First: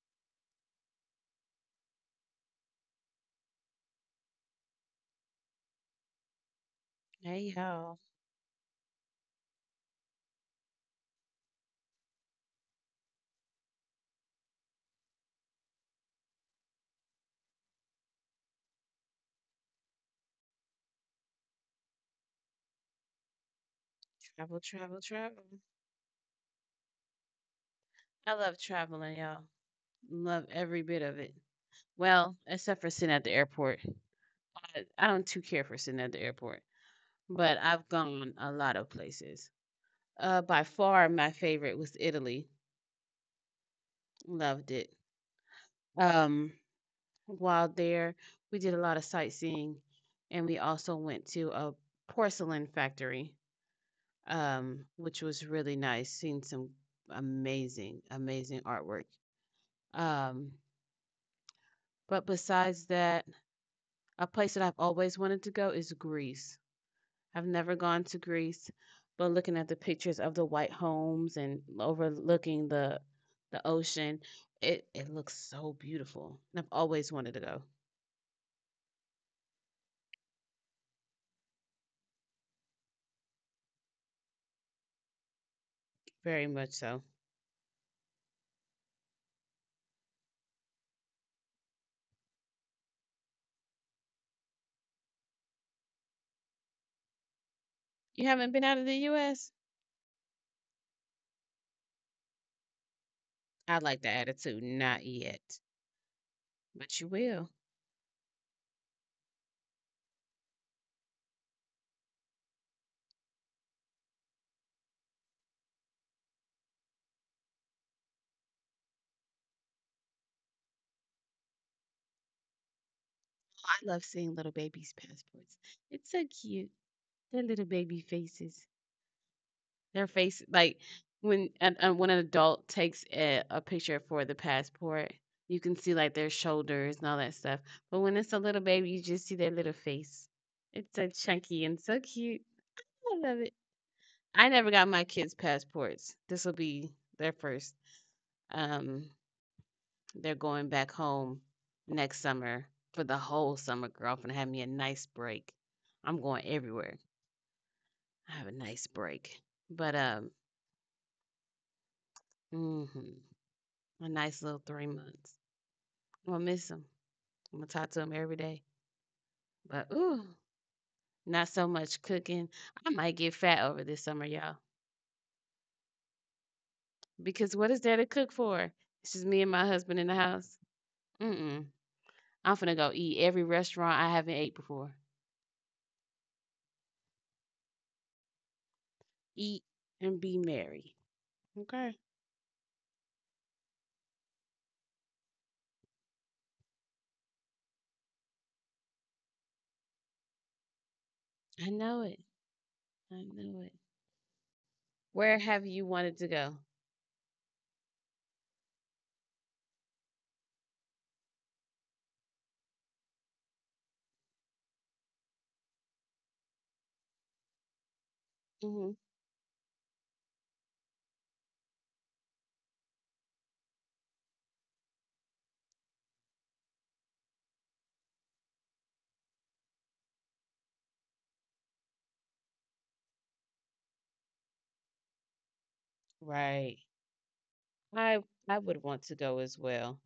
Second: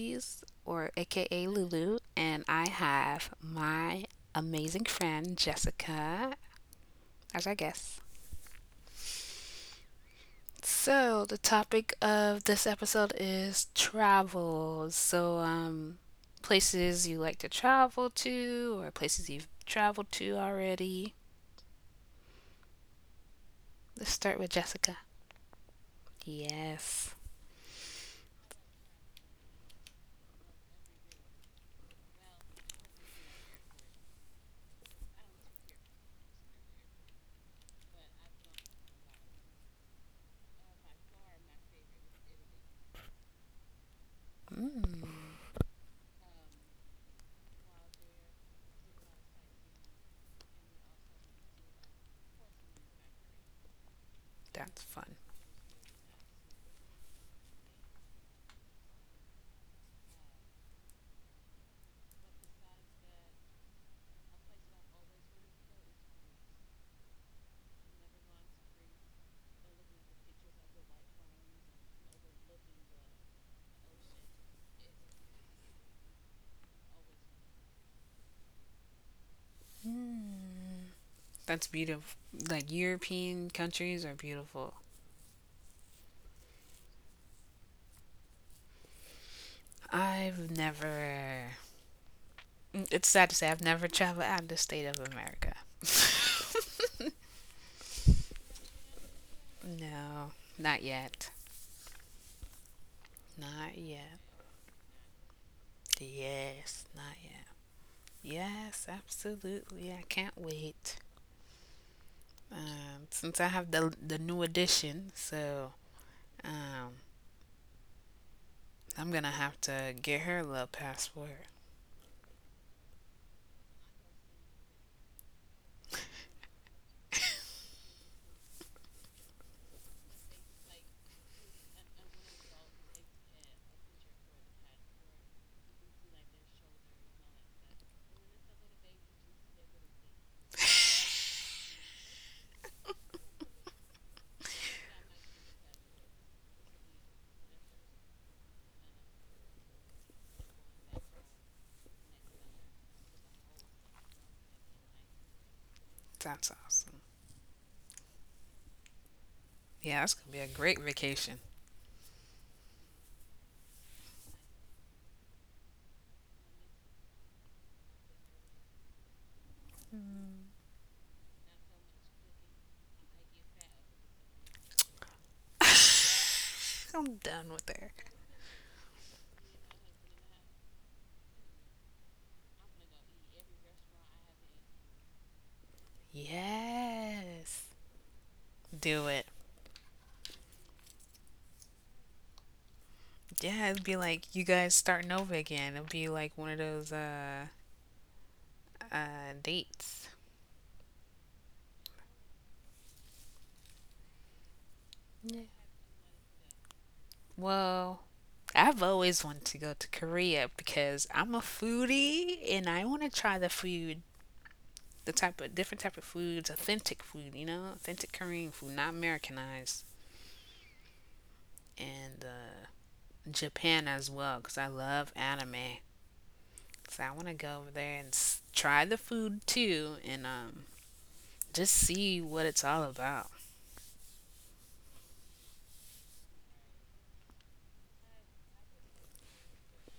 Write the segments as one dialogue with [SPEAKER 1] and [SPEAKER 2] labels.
[SPEAKER 1] Louise, or AKA Lulu, and I have my amazing friend Jessica as our
[SPEAKER 2] Hey y'all,
[SPEAKER 1] guest. So, the topic of this episode is travel. Places you like to travel to, or places you've traveled to already. Let's start with
[SPEAKER 2] travel,
[SPEAKER 1] Jessica.
[SPEAKER 2] travel, travel.
[SPEAKER 1] Yes.
[SPEAKER 2] I love traveling, y'all. Love every bit of it. Well, except for sitting at the airport. I don't too care for sitting at the airport, but I've gone a lot of places. By far, my favorite was Italy. Loved it.
[SPEAKER 1] Mm,
[SPEAKER 2] Um, while there, we did a lot of sightseeing, and we also went to a porcelain factory,
[SPEAKER 1] that's fun.
[SPEAKER 2] which was really nice. Seen some amazing, amazing artwork. Um, But besides that, a place that I've always wanted to go is Greece. I've never gone to Greece, but looking at the pictures of the white homes and overlooking the ocean, it looks so beautiful. And I've always wanted to go,
[SPEAKER 1] That's beautiful. Like, European countries are beautiful.
[SPEAKER 2] very much so.
[SPEAKER 1] I've never. It's sad to say I've never traveled out of the state of America.
[SPEAKER 2] You haven't been out of the US?
[SPEAKER 1] No, not yet.
[SPEAKER 2] I
[SPEAKER 1] Not
[SPEAKER 2] like the
[SPEAKER 1] yet.
[SPEAKER 2] attitude, not yet,
[SPEAKER 1] Yes,
[SPEAKER 2] but you
[SPEAKER 1] not
[SPEAKER 2] will.
[SPEAKER 1] yet. Yes, absolutely. I can't wait. Since I have the new edition, so um, I'm gonna have to get her a little passport.
[SPEAKER 2] I love seeing little babies' passports. It's so cute. Their little baby faces. Their face, like when an adult takes a picture for the passport, you can see like their shoulders and all that stuff. But when it's a little baby, you just see their little face. It's so chunky and so cute. I love it. I never got my kids' passports. This will be their first. Um, they're going back home next summer for the whole summer, girl. I'm gonna have me a nice break. I'm going
[SPEAKER 1] That's
[SPEAKER 2] everywhere.
[SPEAKER 1] awesome.
[SPEAKER 2] I have a nice break, but
[SPEAKER 1] Yeah, that's
[SPEAKER 2] um,
[SPEAKER 1] gonna be a great vacation.
[SPEAKER 2] hmm a nice little 3 months. I'ma miss him. Imma talk to him every day. But ooh, not so much cooking. I might get fat over this summer, y'all.
[SPEAKER 1] I'm done
[SPEAKER 2] Because
[SPEAKER 1] with
[SPEAKER 2] what is
[SPEAKER 1] her.
[SPEAKER 2] there to cook for? It's just me and my husband in the house. Mm-mm. I'm finna go eat every restaurant I haven't ate before.
[SPEAKER 1] Yes, do it.
[SPEAKER 2] Eat and be merry. Okay.
[SPEAKER 1] Yeah, it'd be like you guys starting over again. It'd be like one of those dates.
[SPEAKER 2] I know it. I know it. Where
[SPEAKER 1] Yeah.
[SPEAKER 2] have you wanted to go?
[SPEAKER 1] Well, I've always wanted to go to Korea because I'm a foodie and I want to try the food, the type of different type of foods, authentic food, you know, authentic Korean food,
[SPEAKER 2] Hmm.
[SPEAKER 1] not Americanized, and Japan as well because I love anime. So I want to go over there and try the food too and just see what it's all about.
[SPEAKER 2] Right. I I would want to go as well.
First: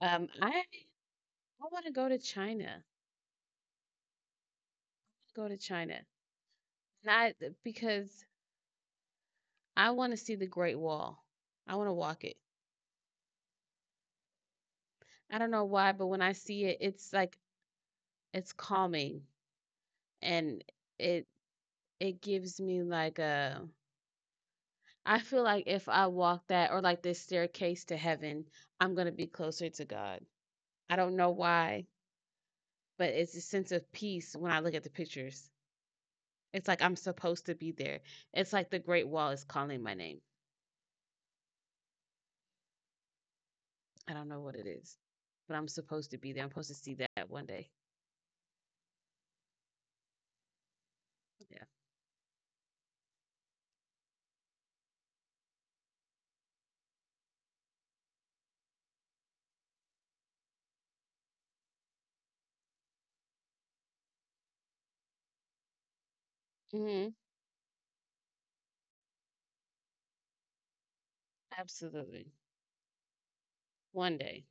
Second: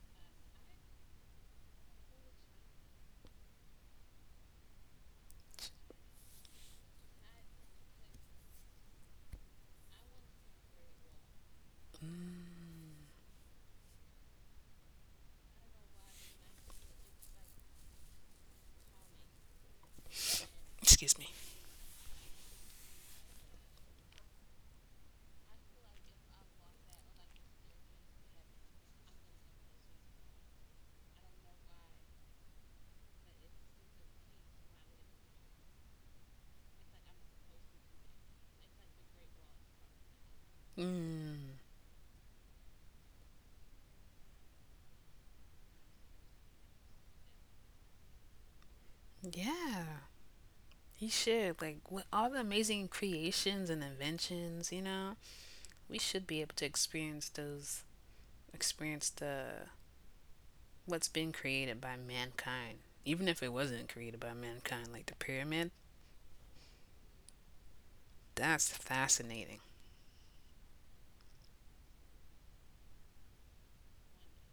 [SPEAKER 2] I want to go to China. Go to China. Not because I want to see the Great Wall. I want to walk it. I don't know why, but when I see it, it's like it's calming, and
[SPEAKER 1] Excuse me.
[SPEAKER 2] it it gives me like a I feel like if I walk that or like this staircase to heaven, I'm going to be closer to God. I don't know why, but it's a sense of peace when I look at the pictures. It's like I'm supposed to be there. It's like the Great Wall is calling my name.
[SPEAKER 1] Mm,
[SPEAKER 2] I don't know what it is, but I'm supposed to be there. I'm supposed to see that one day.
[SPEAKER 1] yeah, he should.
[SPEAKER 2] Yeah.
[SPEAKER 1] Like, with all the amazing creations and inventions, you know, we should be able to experience those, experience the what's been created by mankind. Even if it wasn't created by mankind, like the pyramid,
[SPEAKER 2] Hmm.
[SPEAKER 1] that's fascinating.
[SPEAKER 2] Absolutely. One day,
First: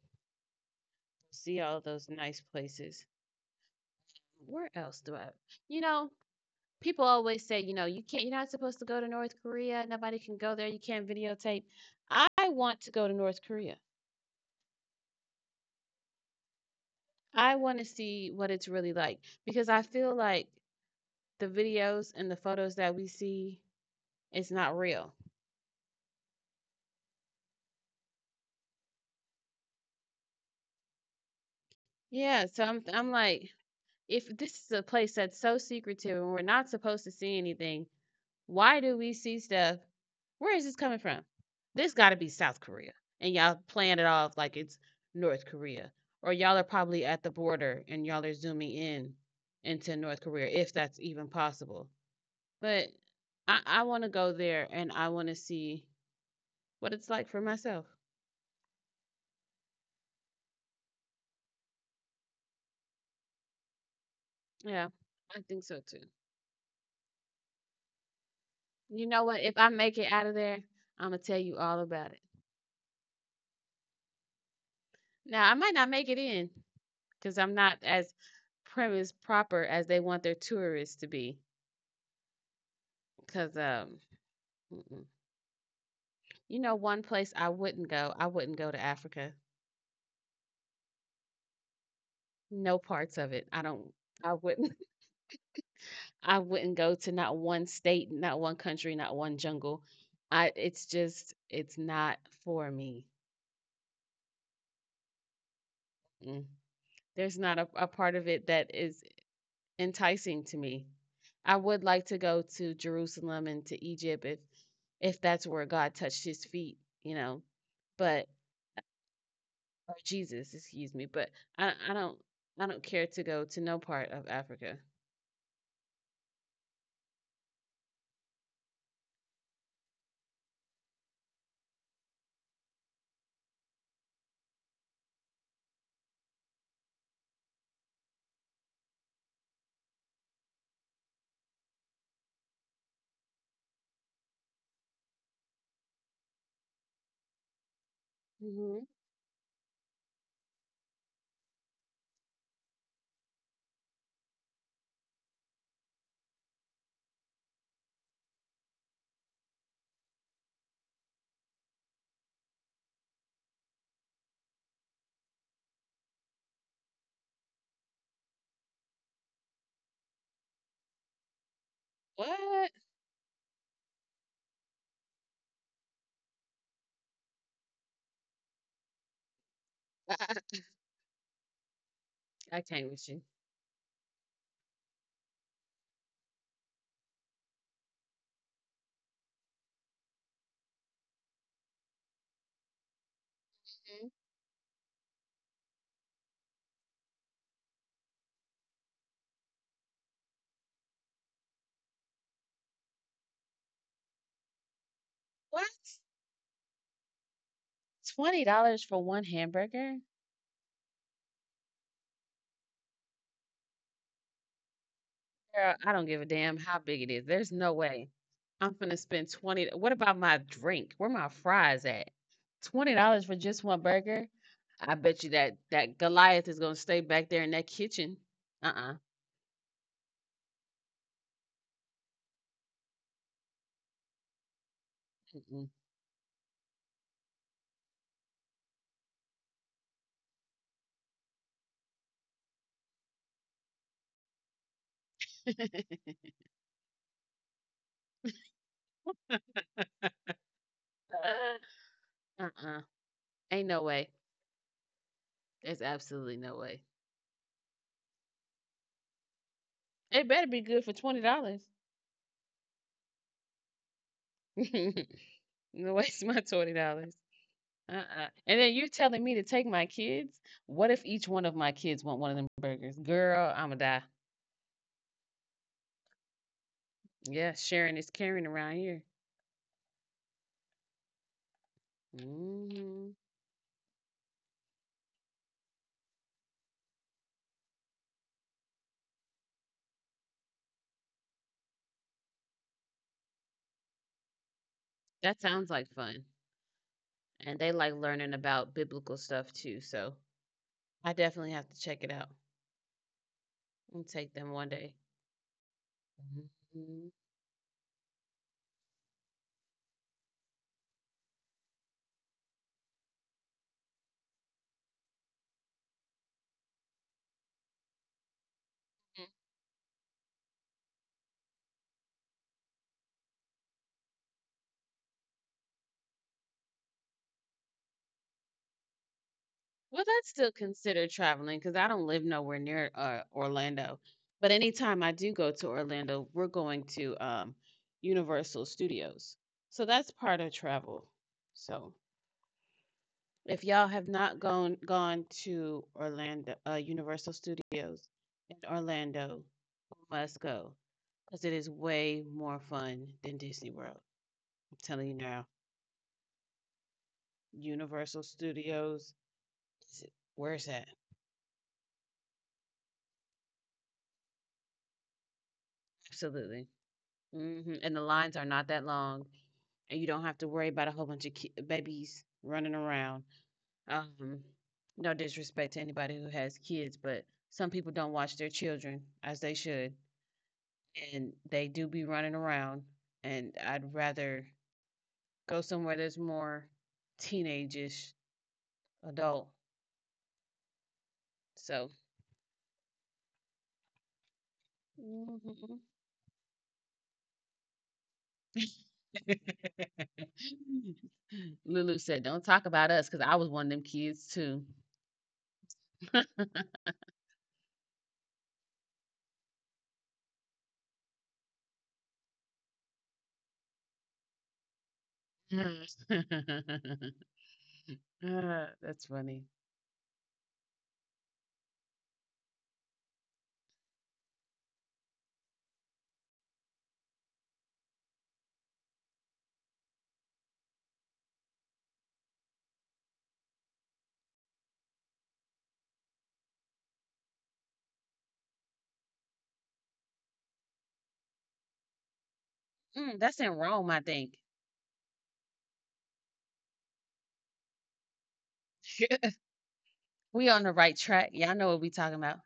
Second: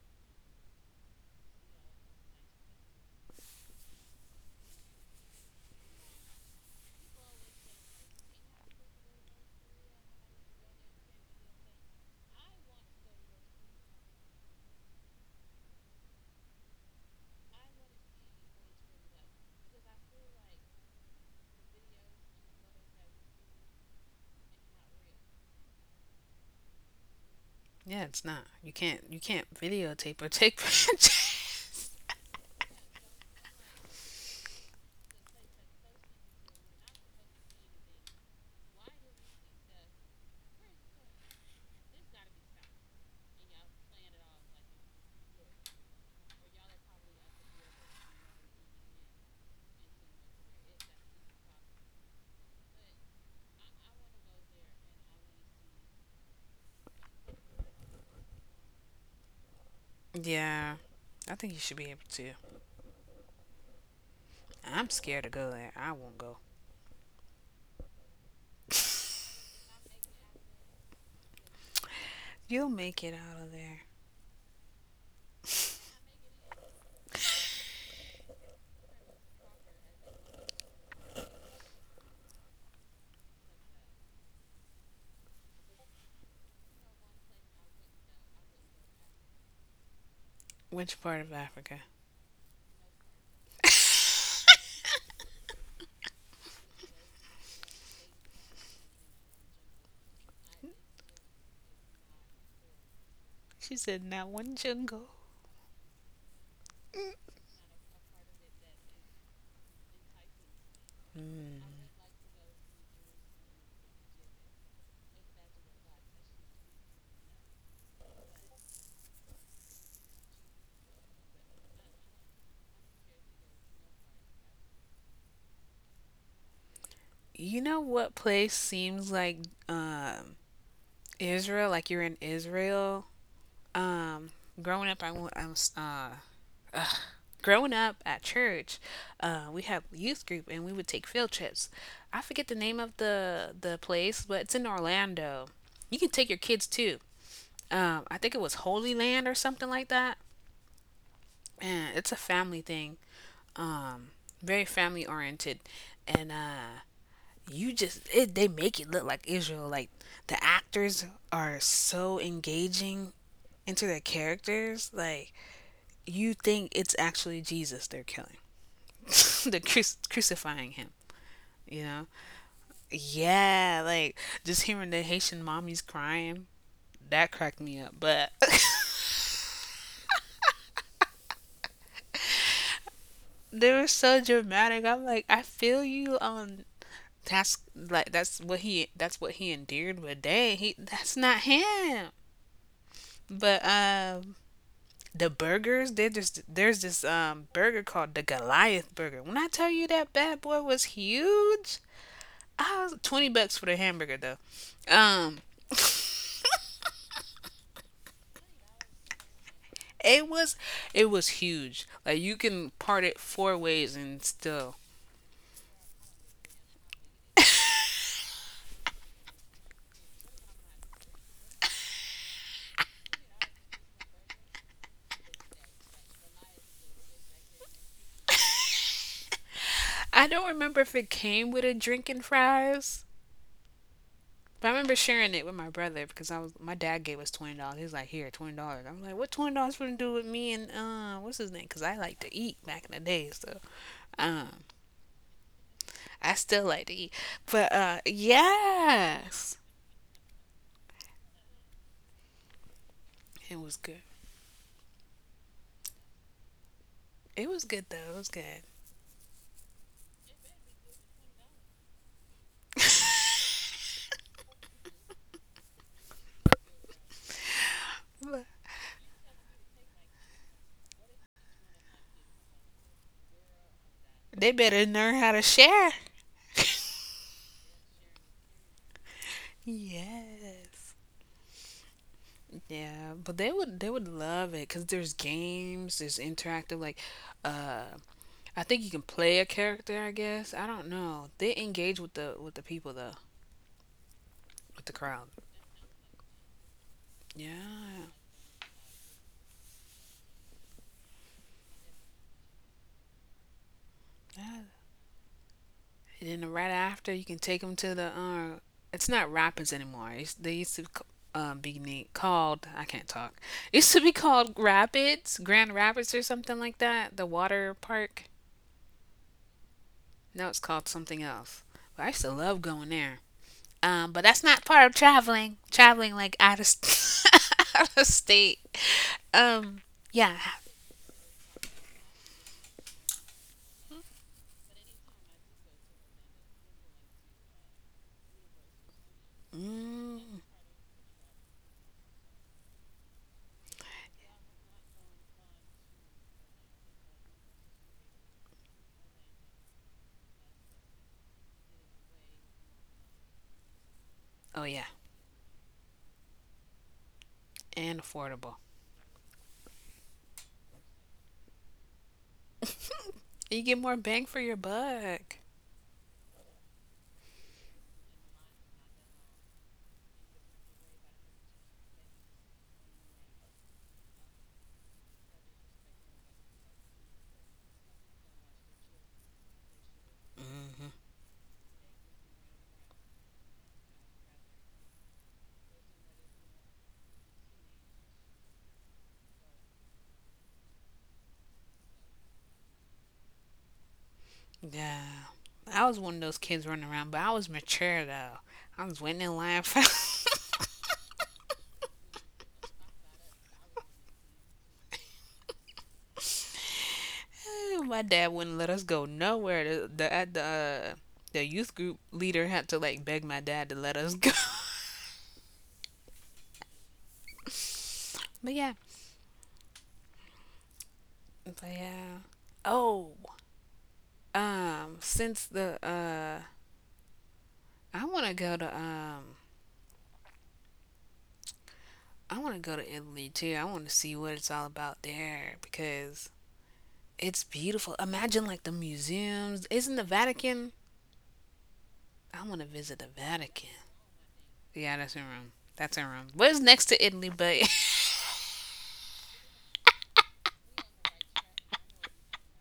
[SPEAKER 2] see all those nice places. Where else do I? You know, people always say, you know, you can't. You're not supposed to go to North Korea. Nobody can go there. You can't videotape. I want to go to North Korea. I want to see what it's really like because I feel like the videos and the photos that we see is not real.
[SPEAKER 1] Yeah, it's not. You can't videotape or take pictures.
[SPEAKER 2] Yeah, so I'm like, if this is a place that's so secretive and we're not supposed to see anything, why do we see stuff? Where is this coming from? This got to be South Korea. And y'all playing it off like it's North Korea. Or y'all are probably at the border and y'all are zooming in into North Korea, if that's even possible. But I want to go there and I want to see what it's like for myself.
[SPEAKER 1] Yeah, I think you should be able to.
[SPEAKER 2] Yeah,
[SPEAKER 1] I'm scared to
[SPEAKER 2] I
[SPEAKER 1] go
[SPEAKER 2] think
[SPEAKER 1] there.
[SPEAKER 2] so
[SPEAKER 1] I
[SPEAKER 2] too.
[SPEAKER 1] won't go.
[SPEAKER 2] You know what? If I make it out of there, I'm going to tell you all about it.
[SPEAKER 1] You'll make it out of there.
[SPEAKER 2] Now, I might not make it in, 'cause I'm not as prim as proper as they want their tourists to be. Cause mm-mm. You know, one place I wouldn't go to Africa.
[SPEAKER 1] Which part of Africa?
[SPEAKER 2] No parts of it. I wouldn't I wouldn't go to not one state, not one country, not one jungle. I it's just it's not for me.
[SPEAKER 1] She said, "Now one jungle."
[SPEAKER 2] Mm. There's not a part of it that is enticing to me. I would
[SPEAKER 1] Mm.
[SPEAKER 2] like to go to Jerusalem and to Egypt if that's where God touched his feet, you know. But or Jesus, excuse me, but I I don't I don't care to go to no part of Africa.
[SPEAKER 1] You know what place seems like um, Israel? Like, you're in Israel. Um, growing up, I was ugh. Growing up at church. We had youth group, and we would take field trips. I forget the name of the place, but it's in Orlando. You can take your kids too. I think it was
[SPEAKER 2] Hmm.
[SPEAKER 1] Holy Land or something like that. And it's a family thing. Um, Very family oriented, and you just they make it look like Israel. Like, the actors are so engaging into their characters. Like, you think it's actually Jesus they're killing. They're crucifying him. You know?
[SPEAKER 2] What?
[SPEAKER 1] Yeah, like, just hearing the Haitian mommies crying, that cracked me up. But
[SPEAKER 2] I I I can't with you.
[SPEAKER 1] they were so dramatic. I'm like, I feel you on that's what he endeared, but dang, he that's not him. But
[SPEAKER 2] Mhm.
[SPEAKER 1] The burgers, they just there's this burger called the Goliath burger. When I tell you that bad boy was huge, I was 20 bucks for the hamburger though. Um,
[SPEAKER 2] What? $20 for one hamburger?
[SPEAKER 1] it was it was huge. Like, you can part it four ways and still.
[SPEAKER 2] Girl, I don't give a damn how big it is. There's no way I'm finna spend 20 What about my drink? Where my fries at? $20 for just one burger? I bet you that that Goliath is gonna stay back there in that kitchen. Uh-uh.
[SPEAKER 1] I don't remember if it came with a drink and fries. But I remember sharing it with my
[SPEAKER 2] Mm-mm.
[SPEAKER 1] brother because I was my dad gave us $20. He was like, "Here, $20." I'm like, "What $20 gonna do with me and what's his name?" Because I like to eat back in the day, so um, I still like to eat. But yes.
[SPEAKER 2] Uh-uh.
[SPEAKER 1] It
[SPEAKER 2] Ain't
[SPEAKER 1] was
[SPEAKER 2] no
[SPEAKER 1] good.
[SPEAKER 2] way. There's absolutely no way.
[SPEAKER 1] It was good though. It was good.
[SPEAKER 2] It better be good for $20. No waste my $20. Uh-uh. And then you're telling me to take my kids? What if each one of my kids want one of them burgers? Girl, I'ma die.
[SPEAKER 1] They better learn how to share.
[SPEAKER 2] Yeah, sharing is caring around here.
[SPEAKER 1] Yes. Yeah,
[SPEAKER 2] Hmm.
[SPEAKER 1] but they would love it cuz there's games, there's interactive, like uh I think you can play a character, I guess. I don't know. They engage with the people though, with the crowd.
[SPEAKER 2] That sounds like fun. And they
[SPEAKER 1] Yeah.
[SPEAKER 2] like learning about biblical stuff too. So I definitely have to check it out and take
[SPEAKER 1] Yeah,
[SPEAKER 2] them one day.
[SPEAKER 1] and then right after
[SPEAKER 2] Mhm.
[SPEAKER 1] you can take them to the it's not Rapids anymore. They used to be called I can't talk. It used to be called Rapids, Grand Rapids or something like that. The water park. Now it's called something else. But I used to love going there. But that's not part of traveling. Traveling like out of out of state. Um,
[SPEAKER 2] Well, that's
[SPEAKER 1] yeah.
[SPEAKER 2] still considered traveling because I don't live nowhere near Orlando. But anytime I do go to Orlando, we're going to Universal Studios. So that's
[SPEAKER 1] Mm,
[SPEAKER 2] part of travel. So if y'all have not gone to Orlando, Universal Studios in Orlando, you must go because it is way more fun than Disney World.
[SPEAKER 1] oh yeah,
[SPEAKER 2] I'm telling you now,
[SPEAKER 1] and
[SPEAKER 2] Universal
[SPEAKER 1] affordable.
[SPEAKER 2] Studios, where's that?
[SPEAKER 1] You get more bang for your buck.
[SPEAKER 2] Absolutely. Hmm. And the lines are not that long, and you don't have to worry about a whole bunch of babies running around. Um, no disrespect to anybody who has kids, but some people don't watch their children as they should, and they do be running around, and I'd rather go somewhere that's more teenage-ish adult. So
[SPEAKER 1] Yeah. I was one of those kids running around, but I was mature though. I was waiting in line for.
[SPEAKER 2] Lulu said, "Don't talk about us cuz I was one of them kids too."
[SPEAKER 1] My dad wouldn't let us go nowhere. The at the youth group leader had to like beg my dad to let us go. But yeah,
[SPEAKER 2] Ah, that's funny.
[SPEAKER 1] but yeah. Oh, since the I want to go to I want to go to Italy too. I want to see what it's all about there because it's beautiful. Imagine like the museums. Isn't the Vatican? I want to visit the
[SPEAKER 2] Mm, that's in
[SPEAKER 1] Vatican.
[SPEAKER 2] Rome, I think.
[SPEAKER 1] Yeah, that's in Rome. That's in Rome. But it's next to Italy, but
[SPEAKER 2] We on the right track. Y'all know what we talking about.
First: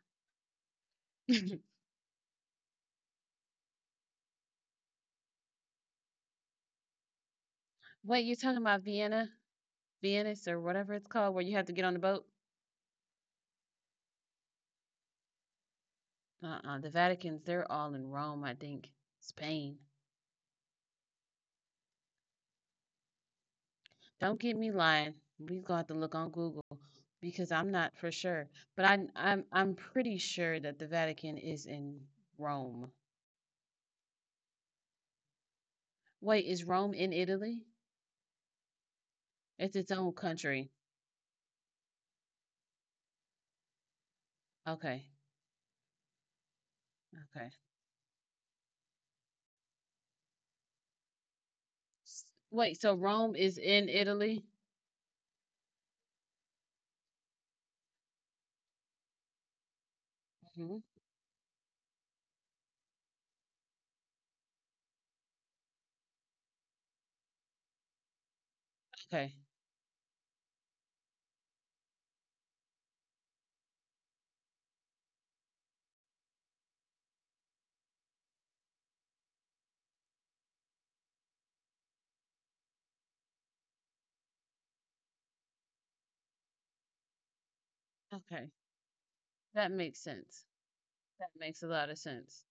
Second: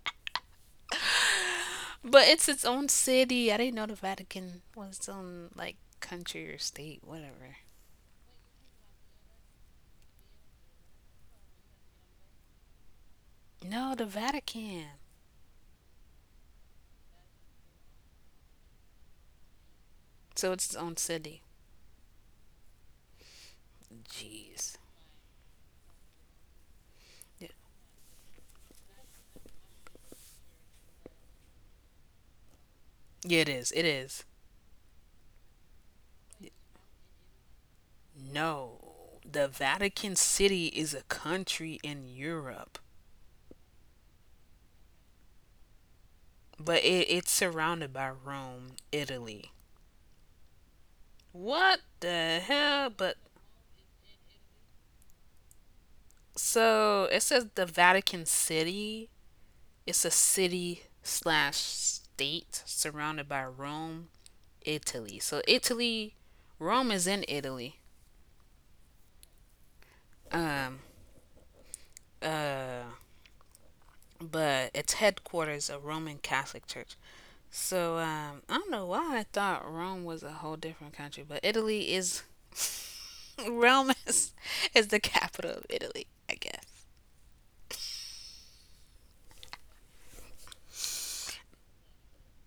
[SPEAKER 1] but it's its own city. I didn't know the Vatican was its own like country or state, whatever.
[SPEAKER 2] Wait, you talking about Vienna? Venice or whatever it's called where you have to get on the boat?
[SPEAKER 1] No, the Vatican.
[SPEAKER 2] Uh-uh. The Vatican's, they're all in Rome, I think. Spain.
[SPEAKER 1] So it's its own city.
[SPEAKER 2] Don't get me
[SPEAKER 1] Jeez.
[SPEAKER 2] lying. We're gonna have to look on Google
[SPEAKER 1] Yeah,
[SPEAKER 2] because I'm not for sure. But I'm pretty sure that the Vatican is in Rome.
[SPEAKER 1] yeah it is. It is.
[SPEAKER 2] Wait, is Rome in Italy?
[SPEAKER 1] No, the
[SPEAKER 2] It's its own
[SPEAKER 1] Vatican
[SPEAKER 2] country.
[SPEAKER 1] City is a country in Europe,
[SPEAKER 2] Okay.
[SPEAKER 1] but it's
[SPEAKER 2] Okay.
[SPEAKER 1] surrounded by Rome, Italy. What
[SPEAKER 2] S-
[SPEAKER 1] the
[SPEAKER 2] Wait, so
[SPEAKER 1] hell? But
[SPEAKER 2] Rome is in Italy?
[SPEAKER 1] so it says the Vatican City, it's a
[SPEAKER 2] Hmm.
[SPEAKER 1] city slash state surrounded by Rome, Italy. So Italy, Rome is in Italy.
[SPEAKER 2] Okay.
[SPEAKER 1] Um, uh, but it's headquarters of Roman Catholic Church. So I don't know why I thought Rome was a whole different country, but Italy is Rome is, is the capital of Italy, I guess.
[SPEAKER 2] Okay. That makes sense. That makes a lot of sense.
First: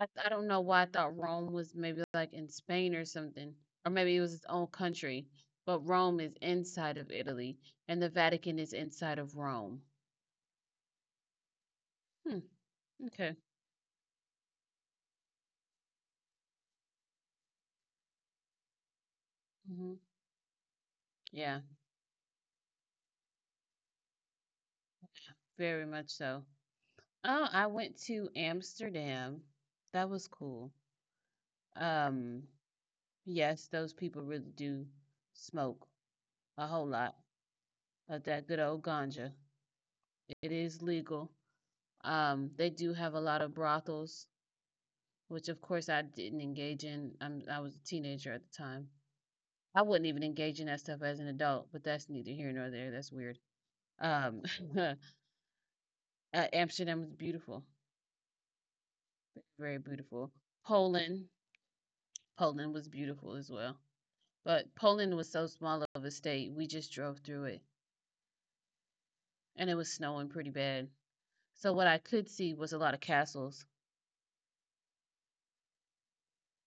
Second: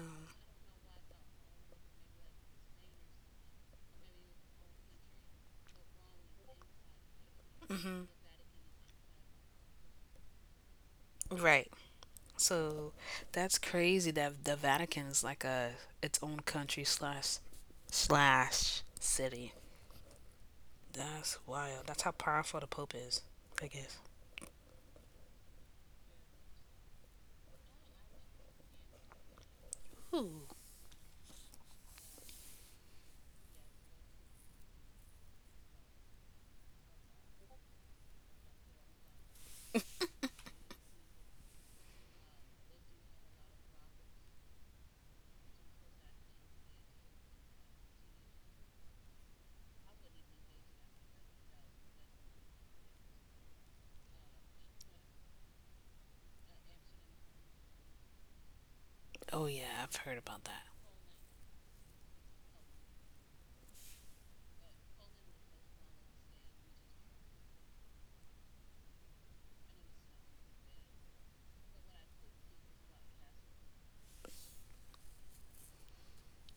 [SPEAKER 2] I don't know why I thought Rome was maybe like in Spain or something, or maybe it was its own country. But Rome is inside of Italy, and the
[SPEAKER 1] Hmm.
[SPEAKER 2] Vatican is inside of Rome.
[SPEAKER 1] Right.
[SPEAKER 2] Hmm.
[SPEAKER 1] So
[SPEAKER 2] Okay.
[SPEAKER 1] that's crazy that the Vatican is like a its own country slash city.
[SPEAKER 2] Hmm.
[SPEAKER 1] That's
[SPEAKER 2] Yeah,
[SPEAKER 1] wild. That's how powerful the Pope is, I guess.
[SPEAKER 2] very much so. Oh, I went to Amsterdam. That was
[SPEAKER 1] Ooh.
[SPEAKER 2] cool. Um, yes, those people really do smoke a whole lot of that good old ganja. It is legal. They do have a lot of brothels which of course I didn't engage in. I was a teenager at the time. I wouldn't even engage in that stuff as an adult, but that's neither here nor there. That's weird. Um, uh, Amsterdam was beautiful,
[SPEAKER 1] Oh
[SPEAKER 2] very
[SPEAKER 1] yeah, I've heard
[SPEAKER 2] beautiful.
[SPEAKER 1] about that.
[SPEAKER 2] Poland, Poland was beautiful as well. But Poland was so small of a state, we just drove through it, and it was snowing pretty bad. So what I could see was a lot of castles.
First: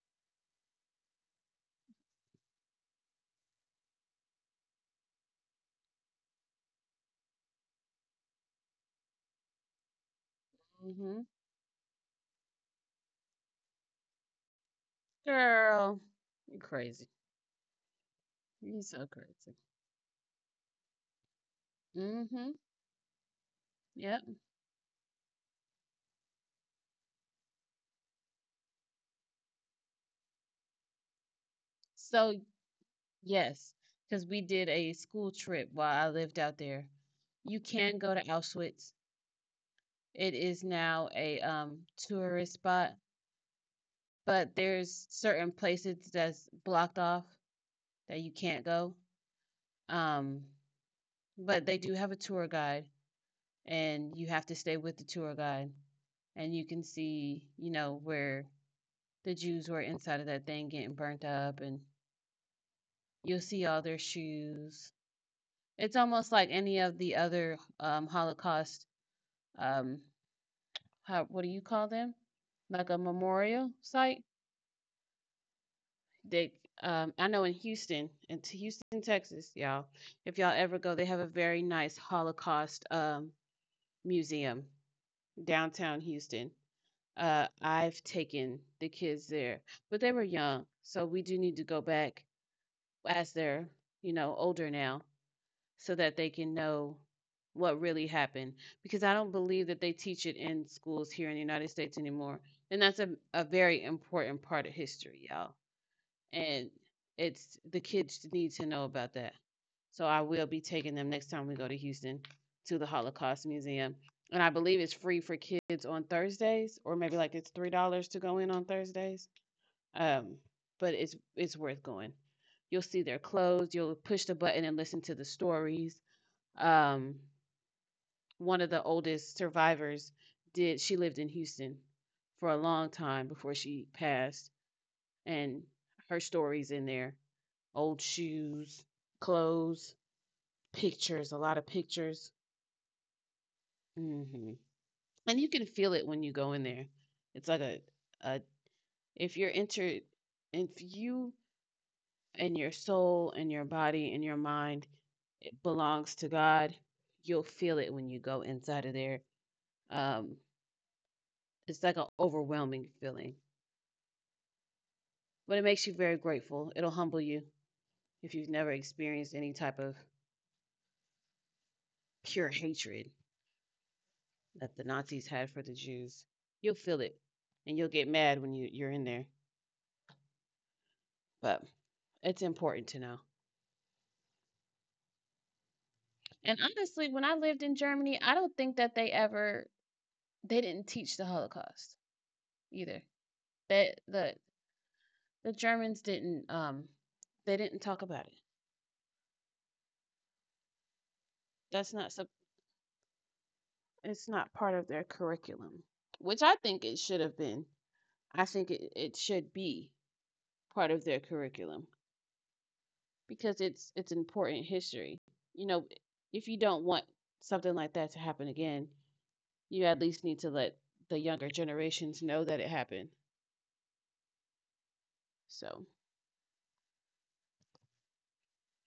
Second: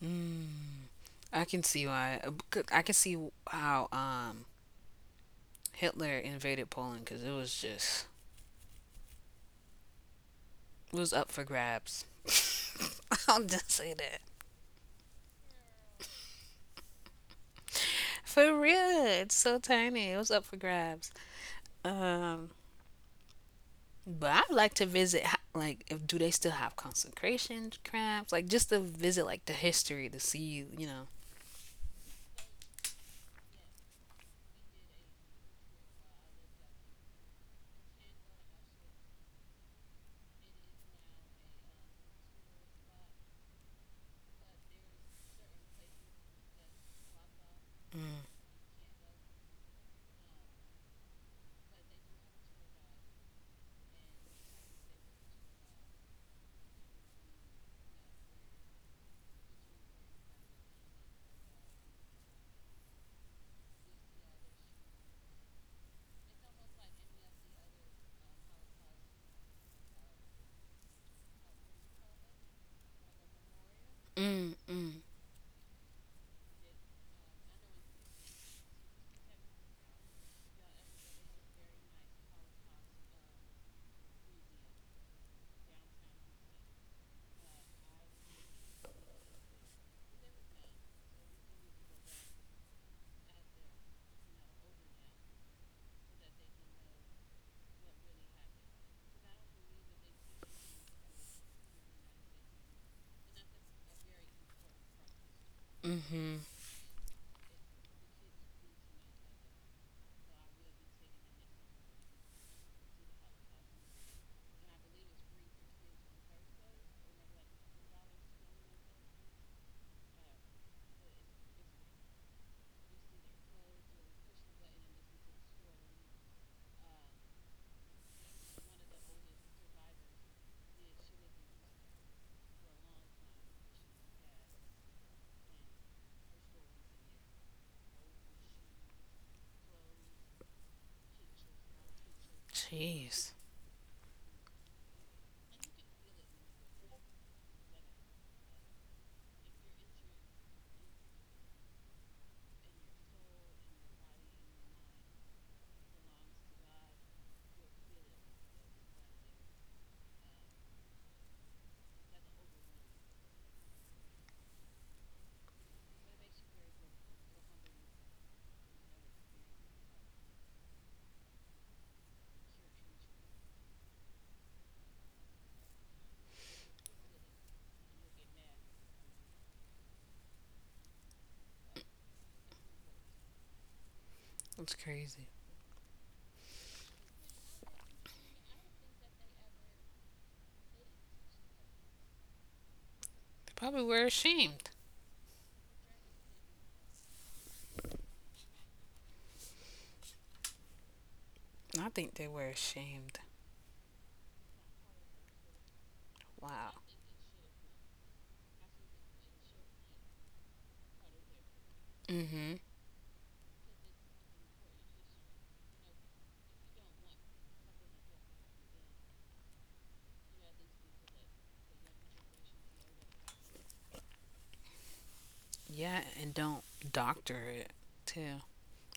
[SPEAKER 1] Mm, I can see why. I can see how Hitler invaded Poland because it was
[SPEAKER 2] Hmm.
[SPEAKER 1] up for grabs. I'll just say that
[SPEAKER 2] Girl, you crazy.
[SPEAKER 1] for
[SPEAKER 2] You're so
[SPEAKER 1] real. It's
[SPEAKER 2] crazy.
[SPEAKER 1] so tiny. It was up for grabs.
[SPEAKER 2] Mm
[SPEAKER 1] Um,
[SPEAKER 2] hmm. Yep.
[SPEAKER 1] but I'd like to visit. Like, if do they still have consecration crafts? Like, just to visit like the history to see, you know.
[SPEAKER 2] So yes, because we did a school trip while I lived out there. You can go to Auschwitz. It is now a tourist spot, but there's certain places that's blocked off that
[SPEAKER 1] Mm,
[SPEAKER 2] you can't go. Um, but they do have a tour guide, and you have to stay with the tour guide, and you can see, you know, where the Jews were inside of that thing getting burnt up, and you'll see all their shoes. It's almost like any of the other Holocaust um how what do you call them, like a memorial site
[SPEAKER 1] mm, mm,
[SPEAKER 2] they I know in Houston in Houston, Texas, y'all, if y'all ever go they have a very nice Holocaust museum downtown Houston. I've taken the kids there, but they were young, so we do need to go back as they're, you know, older now, so that they can know what really happened, because I don't believe that they teach it in schools here in the United States anymore. And that's a very important part of history, y'all.
[SPEAKER 1] mm-hmm.
[SPEAKER 2] And it's the kids need to know about that. So I will be taking them next time we go to Houston to the Holocaust Museum. And I believe it's free for kids on Thursdays, or maybe like it's $3 to go in on Thursdays. Um, but it's worth going. You'll see their clothes. You'll push the button and listen to the stories um, one of the oldest survivors did she lived in Houston for a long time before she passed and her stories in there, old shoes, clothes, pictures, a lot of pictures.
[SPEAKER 1] Jeez,
[SPEAKER 2] Hmm. And you can feel it when you go in there. It's like a if you're entered if you and your soul and your body and your mind belongs to God, you'll feel it when you go inside of there. um It's like an overwhelming feeling, but it makes you very grateful. It'll humble you if you've never experienced any type of pure hatred that the Nazis had for the Jews. You'll feel it and you'll get mad when you're in there, but it's important to know.
[SPEAKER 1] that's crazy.
[SPEAKER 2] And honestly, when I lived in Germany, I don't think that they ever they didn't teach the Holocaust either.
[SPEAKER 1] They probably were
[SPEAKER 2] That
[SPEAKER 1] ashamed.
[SPEAKER 2] the Germans didn't they didn't talk about it.
[SPEAKER 1] I
[SPEAKER 2] That's
[SPEAKER 1] think
[SPEAKER 2] not,
[SPEAKER 1] they
[SPEAKER 2] sup-
[SPEAKER 1] were ashamed.
[SPEAKER 2] It's not part of their curriculum, which I
[SPEAKER 1] Wow.
[SPEAKER 2] think it should have been. I think it should be part of their curriculum,
[SPEAKER 1] Mm-hmm.
[SPEAKER 2] because it's important history. You know, if you don't want something like that to happen again, you at least need to let the younger generations know that it happened. So
[SPEAKER 1] Yeah, and don't doctor it too,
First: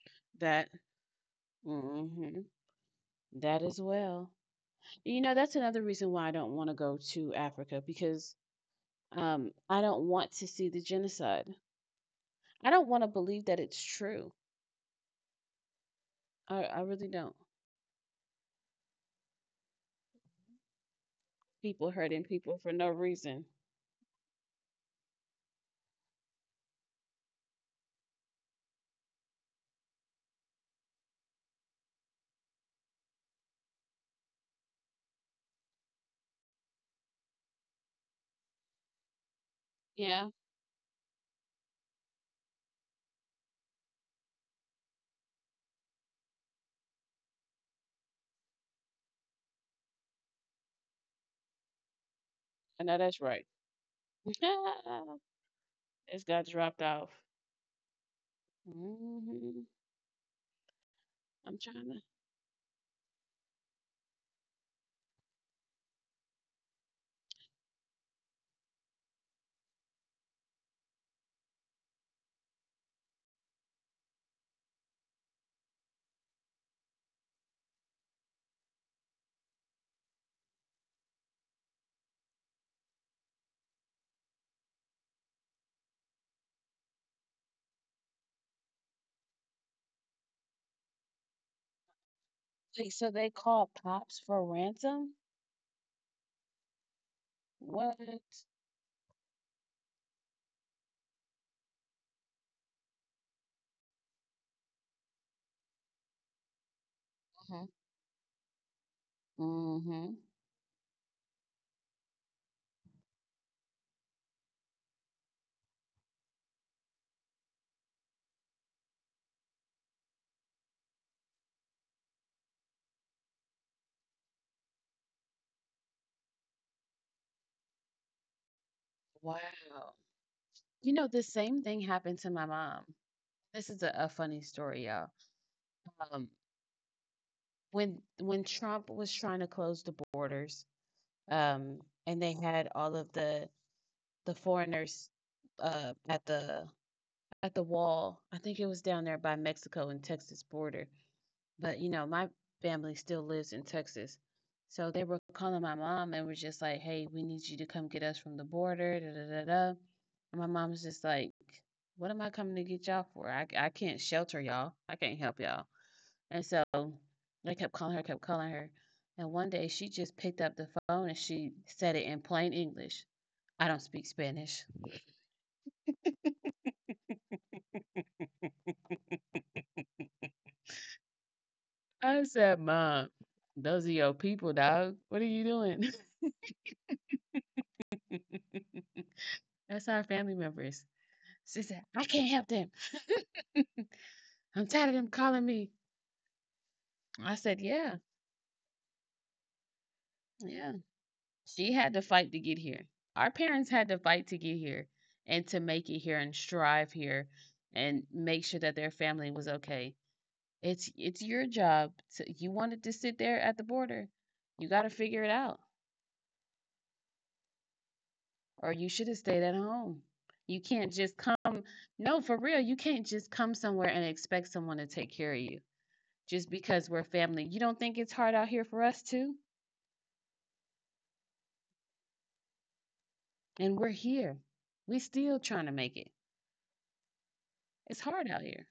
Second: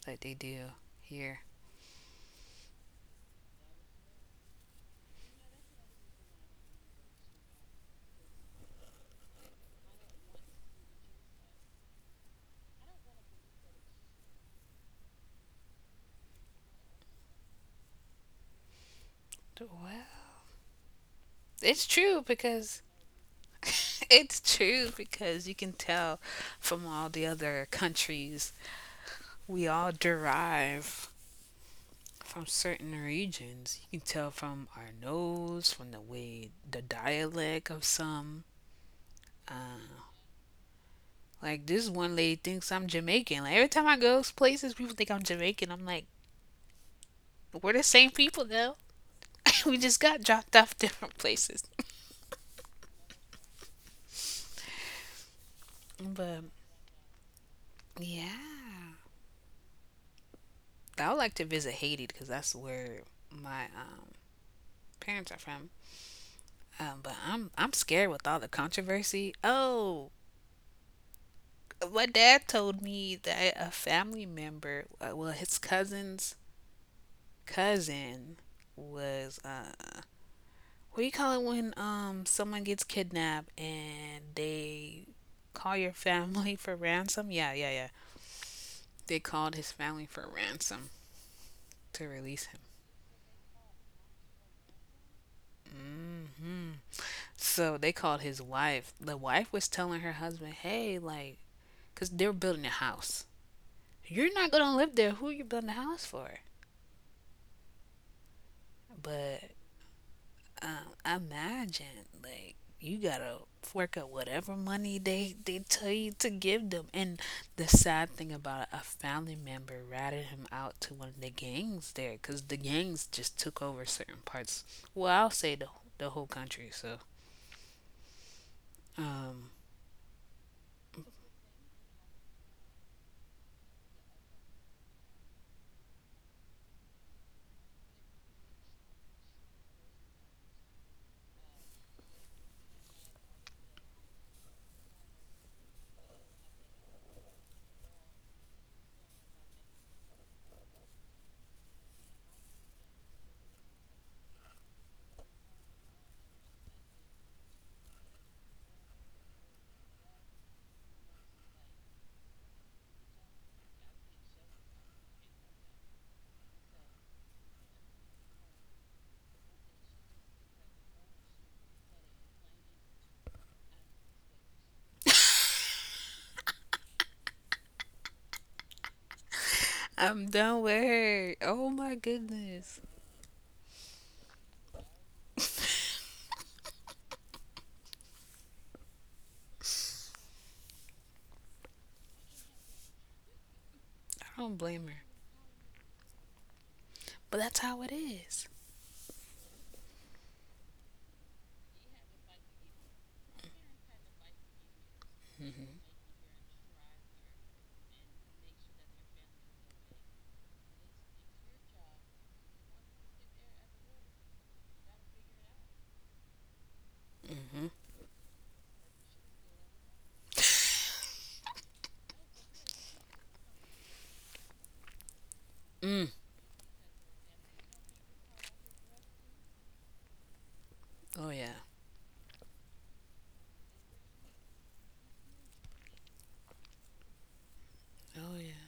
[SPEAKER 1] like they do
[SPEAKER 2] that.
[SPEAKER 1] here.
[SPEAKER 2] Mhm, that as well. You know, that's another reason why I don't want to go to Africa, because I don't want to see the genocide. I don't want to believe that it's true. I really don't.
[SPEAKER 1] Well, it's
[SPEAKER 2] People
[SPEAKER 1] true
[SPEAKER 2] hurting people for
[SPEAKER 1] because
[SPEAKER 2] no reason.
[SPEAKER 1] it's true because you can tell from all the other countries we all derive from certain regions. You can tell from our nose, from the way the dialect of some
[SPEAKER 2] Yeah,
[SPEAKER 1] Like, this one lady thinks I'm Jamaican. Like, every time I go places, people think I'm Jamaican. I'm like, we're the same people though. We just got dropped off different places.
[SPEAKER 2] I know that's right. It's got
[SPEAKER 1] But
[SPEAKER 2] dropped off.
[SPEAKER 1] yeah,
[SPEAKER 2] Hmm.
[SPEAKER 1] I would like to
[SPEAKER 2] I'm
[SPEAKER 1] visit
[SPEAKER 2] trying to.
[SPEAKER 1] Haiti because that's where my parents are from. But I'm scared with all the controversy. Oh, my dad told me that a family member, well, his cousin's cousin was what do you call it when someone gets kidnapped and they call your family for ransom? Yeah, yeah, yeah. They called his family for ransom to release him.
[SPEAKER 2] Wait, so they called Pops for ransom?
[SPEAKER 1] Hmm. So
[SPEAKER 2] What?
[SPEAKER 1] they called his wife. The wife was telling her husband, "Hey, like, they're building a house. You're not gonna live there. Who are you building a house for?"
[SPEAKER 2] Mhm.
[SPEAKER 1] But
[SPEAKER 2] Hmm.
[SPEAKER 1] imagine like you gotta fork out whatever money they tell you to give them, and the sad thing about it, a family member ratted him out to one of the gangs there because the gangs just took over certain parts, well i'll say the, the whole country, so um
[SPEAKER 2] Wow. You know, the same thing happened to my mom. This is a funny story, y'all. Um, when Trump was trying to close the borders, um, and they had all of the foreigners at the wall. I think it was down there by Mexico and Texas border. But, you know, my family still lives in Texas. So they were calling my mom and was just like, "Hey, we need you to come get us from the border." Da da da da. And my mom's just like, "What am I coming to get y'all for? I can't shelter y'all. I can't help y'all." And so I kept calling her, and one day she just picked up the phone and she said it in plain English. I don't speak Spanish.
[SPEAKER 1] I'm done with her. Oh my
[SPEAKER 2] I said,
[SPEAKER 1] goodness.
[SPEAKER 2] "Mom, those are your people, dog. What are you doing? That's our family members." She said, "I can't help them.
[SPEAKER 1] I don't
[SPEAKER 2] I'm
[SPEAKER 1] blame
[SPEAKER 2] tired of
[SPEAKER 1] her.
[SPEAKER 2] them calling me. I
[SPEAKER 1] But that's
[SPEAKER 2] said,
[SPEAKER 1] how it
[SPEAKER 2] Yeah,
[SPEAKER 1] is.
[SPEAKER 2] yeah. She had to fight to get here. Our parents had to fight to get here and to make it here and strive here and make sure that their family was okay. It's your job. To, you wanted to sit there at the border. You got to figure it out
[SPEAKER 1] Mm-hmm.
[SPEAKER 2] or you should have stayed at home. You can't just come no, for real, you can't just come somewhere and expect someone to take care of you
[SPEAKER 1] Mm.
[SPEAKER 2] just because we're family. You don't think it's hard out here for us too?
[SPEAKER 1] Oh yeah.
[SPEAKER 2] And we're here. We still trying to make it. It's hard
[SPEAKER 1] Oh
[SPEAKER 2] out
[SPEAKER 1] yeah.
[SPEAKER 2] here.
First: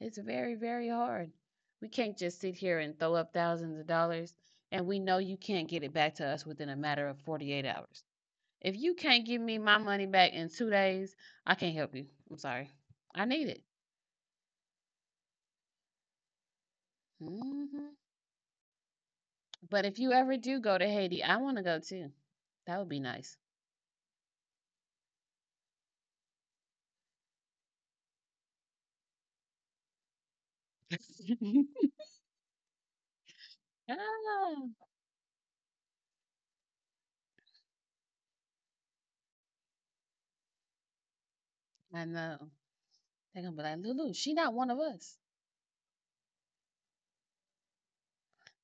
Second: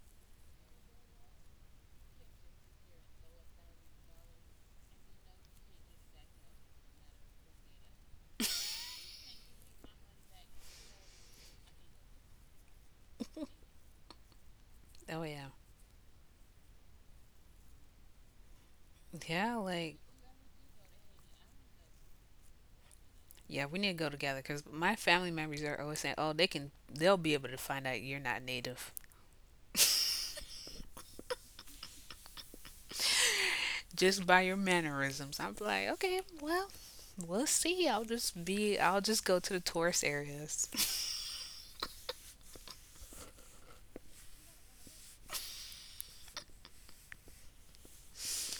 [SPEAKER 2] It's very, very hard. We can't just sit here and throw up thousands of dollars and we know you can't get it back to us within a matter of 48 hours. If you can't give me my money back in 2 days, I can't help you. I'm sorry. I need it.
[SPEAKER 1] Oh yeah.
[SPEAKER 2] Hmm.
[SPEAKER 1] Yeah,
[SPEAKER 2] But if
[SPEAKER 1] like,
[SPEAKER 2] you ever do go to Haiti, I want to go too. That would be nice.
[SPEAKER 1] yeah, we need to go together because my family members are always saying, "Oh, they can, they'll be able to find out you're not native
[SPEAKER 2] Ah,
[SPEAKER 1] just by your
[SPEAKER 2] I
[SPEAKER 1] mannerisms." I'm like, okay, well, we'll see. I'll just go to the tourist areas,
[SPEAKER 2] know. They're going to be like, Lulu, she not one of us.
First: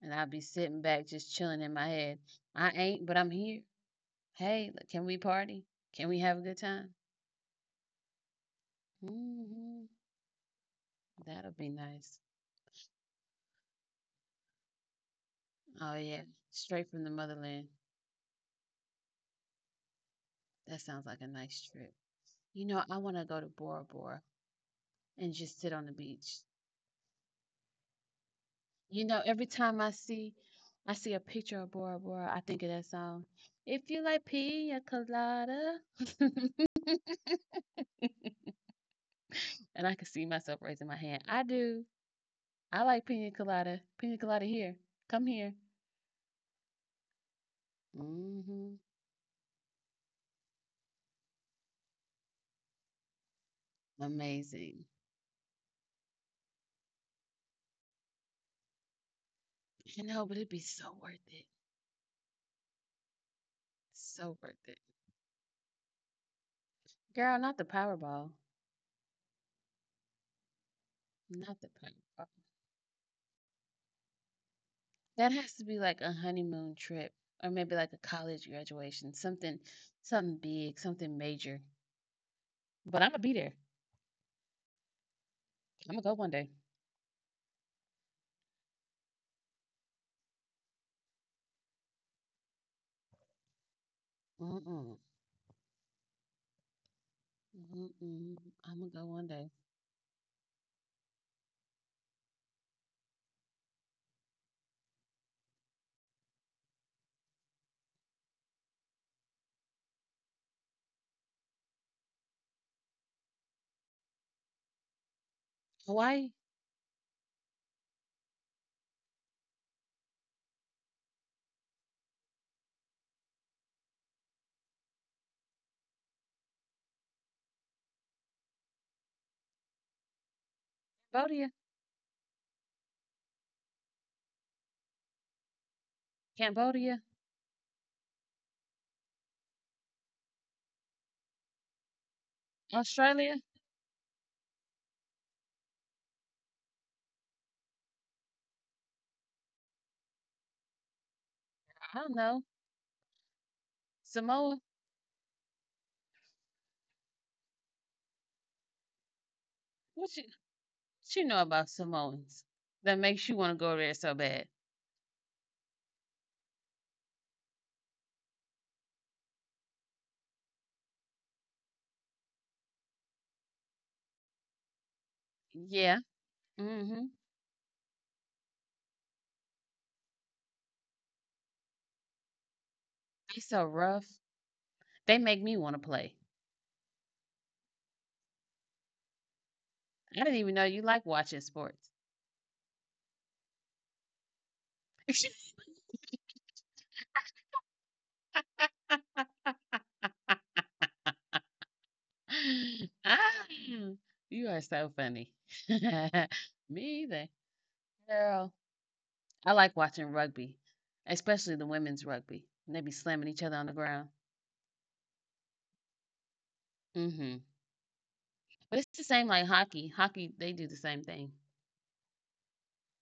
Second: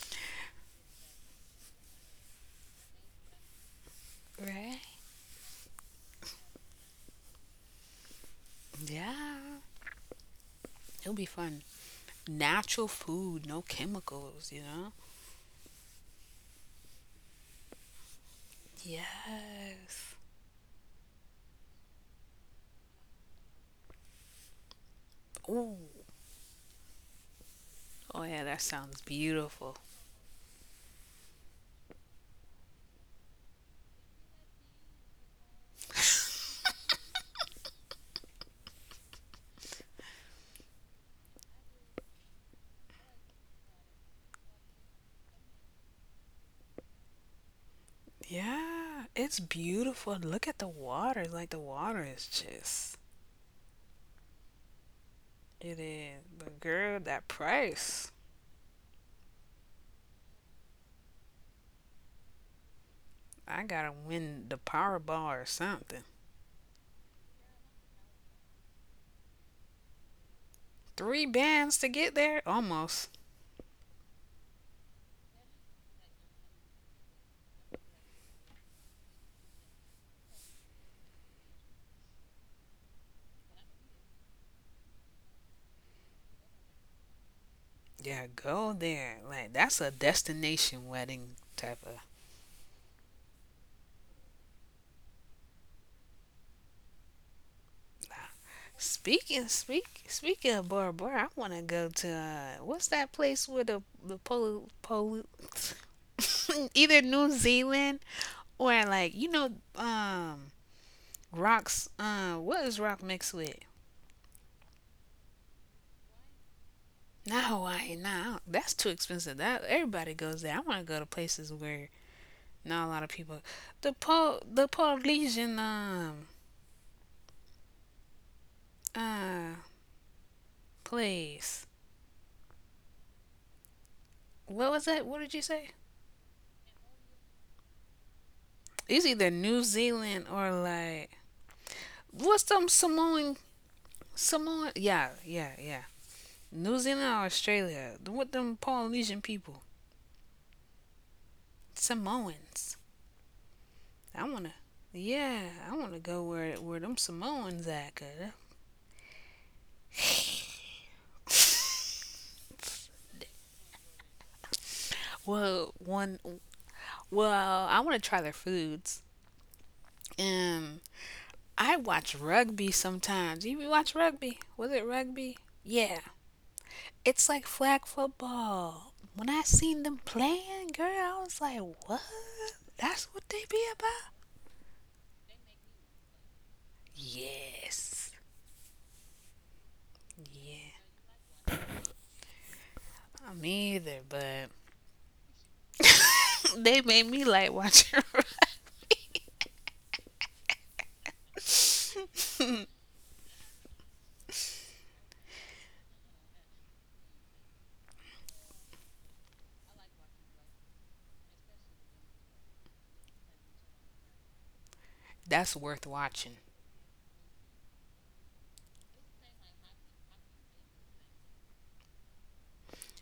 [SPEAKER 2] And I'll be sitting back just chilling in my head. I ain't, but I'm here. Hey,
[SPEAKER 1] right?
[SPEAKER 2] can we party? Can we have a good time?
[SPEAKER 1] Yeah,
[SPEAKER 2] Hmm.
[SPEAKER 1] it'll be
[SPEAKER 2] That'll
[SPEAKER 1] fun.
[SPEAKER 2] be nice.
[SPEAKER 1] Natural food, no chemicals, you know.
[SPEAKER 2] Oh, yeah. Straight from the motherland.
[SPEAKER 1] Yes.
[SPEAKER 2] That sounds like a nice trip. You know, I want to go to Bora Bora and just
[SPEAKER 1] Ooh.
[SPEAKER 2] sit on the beach.
[SPEAKER 1] Oh yeah, that sounds
[SPEAKER 2] You know, every
[SPEAKER 1] beautiful.
[SPEAKER 2] time I see a picture of Bora Bora, I think of that song. If you like pina colada, and I can see myself raising my hand. I do. I like pina colada. Pina colada here. Come here. Mhm.
[SPEAKER 1] Yeah, it's beautiful. Look at the water. Like, the water is just
[SPEAKER 2] Amazing.
[SPEAKER 1] it is. But girl, that price.
[SPEAKER 2] I know, but it'd be so worth it.
[SPEAKER 1] I gotta
[SPEAKER 2] So
[SPEAKER 1] win the
[SPEAKER 2] worth it.
[SPEAKER 1] Powerball or something.
[SPEAKER 2] Girl, not the Powerball.
[SPEAKER 1] Three
[SPEAKER 2] Not the
[SPEAKER 1] bands to get
[SPEAKER 2] Powerball.
[SPEAKER 1] there? Almost.
[SPEAKER 2] That has to be like a honeymoon trip or maybe like a college graduation, something something big, something major. But I'm gonna be there. I'm gonna go one day.
[SPEAKER 1] Yeah, go there. Like, that's a destination wedding type of
[SPEAKER 2] Mm-mm. Mm-mm. I'm gonna go one day.
[SPEAKER 1] Speaking of Bora Bora, I want to go to what's that place where the polo, either New Zealand or like you know um rocks. What is rock mixed with?
[SPEAKER 2] Hawaii,
[SPEAKER 1] Not Hawaii. Nah, that's too expensive. That everybody goes there. I want to go to places where not a lot of people. The Polynesian uh
[SPEAKER 2] Cambodia,
[SPEAKER 1] place. What was that? What did you say?
[SPEAKER 2] Cambodia,
[SPEAKER 1] It's either New Zealand or like what's them Samoan
[SPEAKER 2] Australia.
[SPEAKER 1] Samoan? Yeah, yeah, yeah. New Zealand or Australia? The what them Polynesian people?
[SPEAKER 2] I don't know.
[SPEAKER 1] Samoans. I wanna.
[SPEAKER 2] Samoa.
[SPEAKER 1] Yeah, I want to go where them Samoans at. 'Cause
[SPEAKER 2] What you, what you know about Samoans that makes you want to go there so bad?
[SPEAKER 1] Well, one Well, I want to try their foods. Um, I watch rugby sometimes. You watch rugby? Was it rugby? Yeah.
[SPEAKER 2] Yeah, Mhm.
[SPEAKER 1] It's like flag football. When I seen them playing, girl, I was like, what? That's what
[SPEAKER 2] They
[SPEAKER 1] they be
[SPEAKER 2] so rough.
[SPEAKER 1] about?
[SPEAKER 2] They make me wanna play.
[SPEAKER 1] Yes.
[SPEAKER 2] I didn't even know
[SPEAKER 1] Yeah.
[SPEAKER 2] you like watching sports.
[SPEAKER 1] I'm either, but they made me like watching rugby.
[SPEAKER 2] Ah, you are so funny. Me either. Girl, I like watching rugby, especially the women's rugby. They be slamming each other on the ground.
[SPEAKER 1] That's worth watching.
[SPEAKER 2] Hmm. But it's the same like hockey. Hockey, they do the same thing.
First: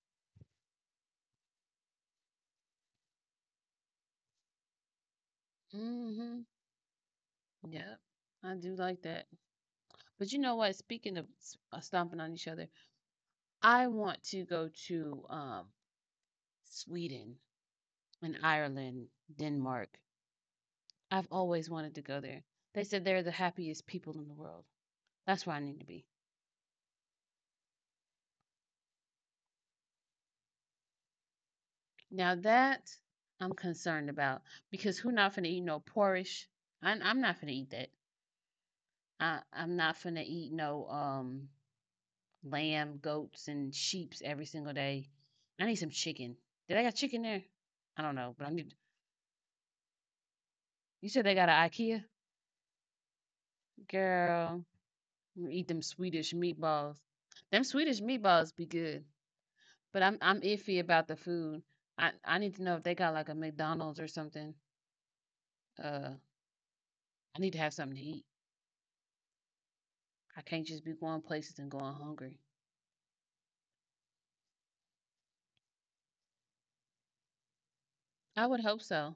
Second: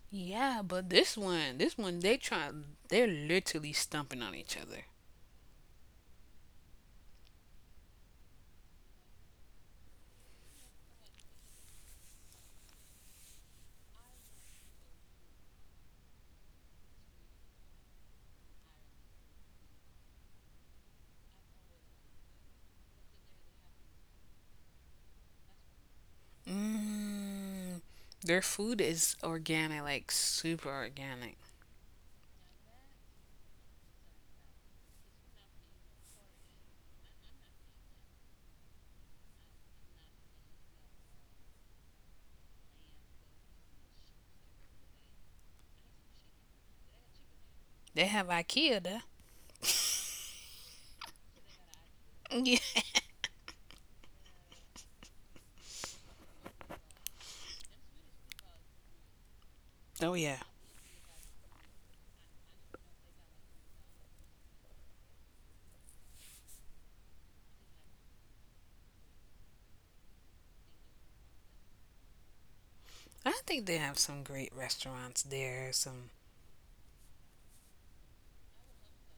[SPEAKER 1] Yeah, but this one, they're literally stumping on each other.
[SPEAKER 2] Hmm. Yep. I do like that. But you know what? Speaking of stomping on each other, I want to go to Sweden, in Ireland, Denmark. I've always wanted to go there. They said they're the happiest people in the world. That's where I need to be.
[SPEAKER 1] Mm, their food is organic, like super organic.
[SPEAKER 2] Now that I'm concerned about, because who not finna eat no porridge? I'm not finna eat that. I'm not finna eat no lamb, goats, and sheeps every single day. I need some chicken. Did I got chicken there? I
[SPEAKER 1] They
[SPEAKER 2] don't
[SPEAKER 1] have
[SPEAKER 2] know, but I need.
[SPEAKER 1] IKEA there.
[SPEAKER 2] You said they got an IKEA,
[SPEAKER 1] Yeah.
[SPEAKER 2] girl. Eat them Swedish meatballs. Them Swedish meatballs be good. But
[SPEAKER 1] Oh
[SPEAKER 2] I'm
[SPEAKER 1] yeah.
[SPEAKER 2] I'm iffy about the food. I need to know if they got like a McDonald's or something. Uh, I need to have something to eat. I can't just be going places and going hungry.
[SPEAKER 1] I think they have some great restaurants there, some.
[SPEAKER 2] I would hope so,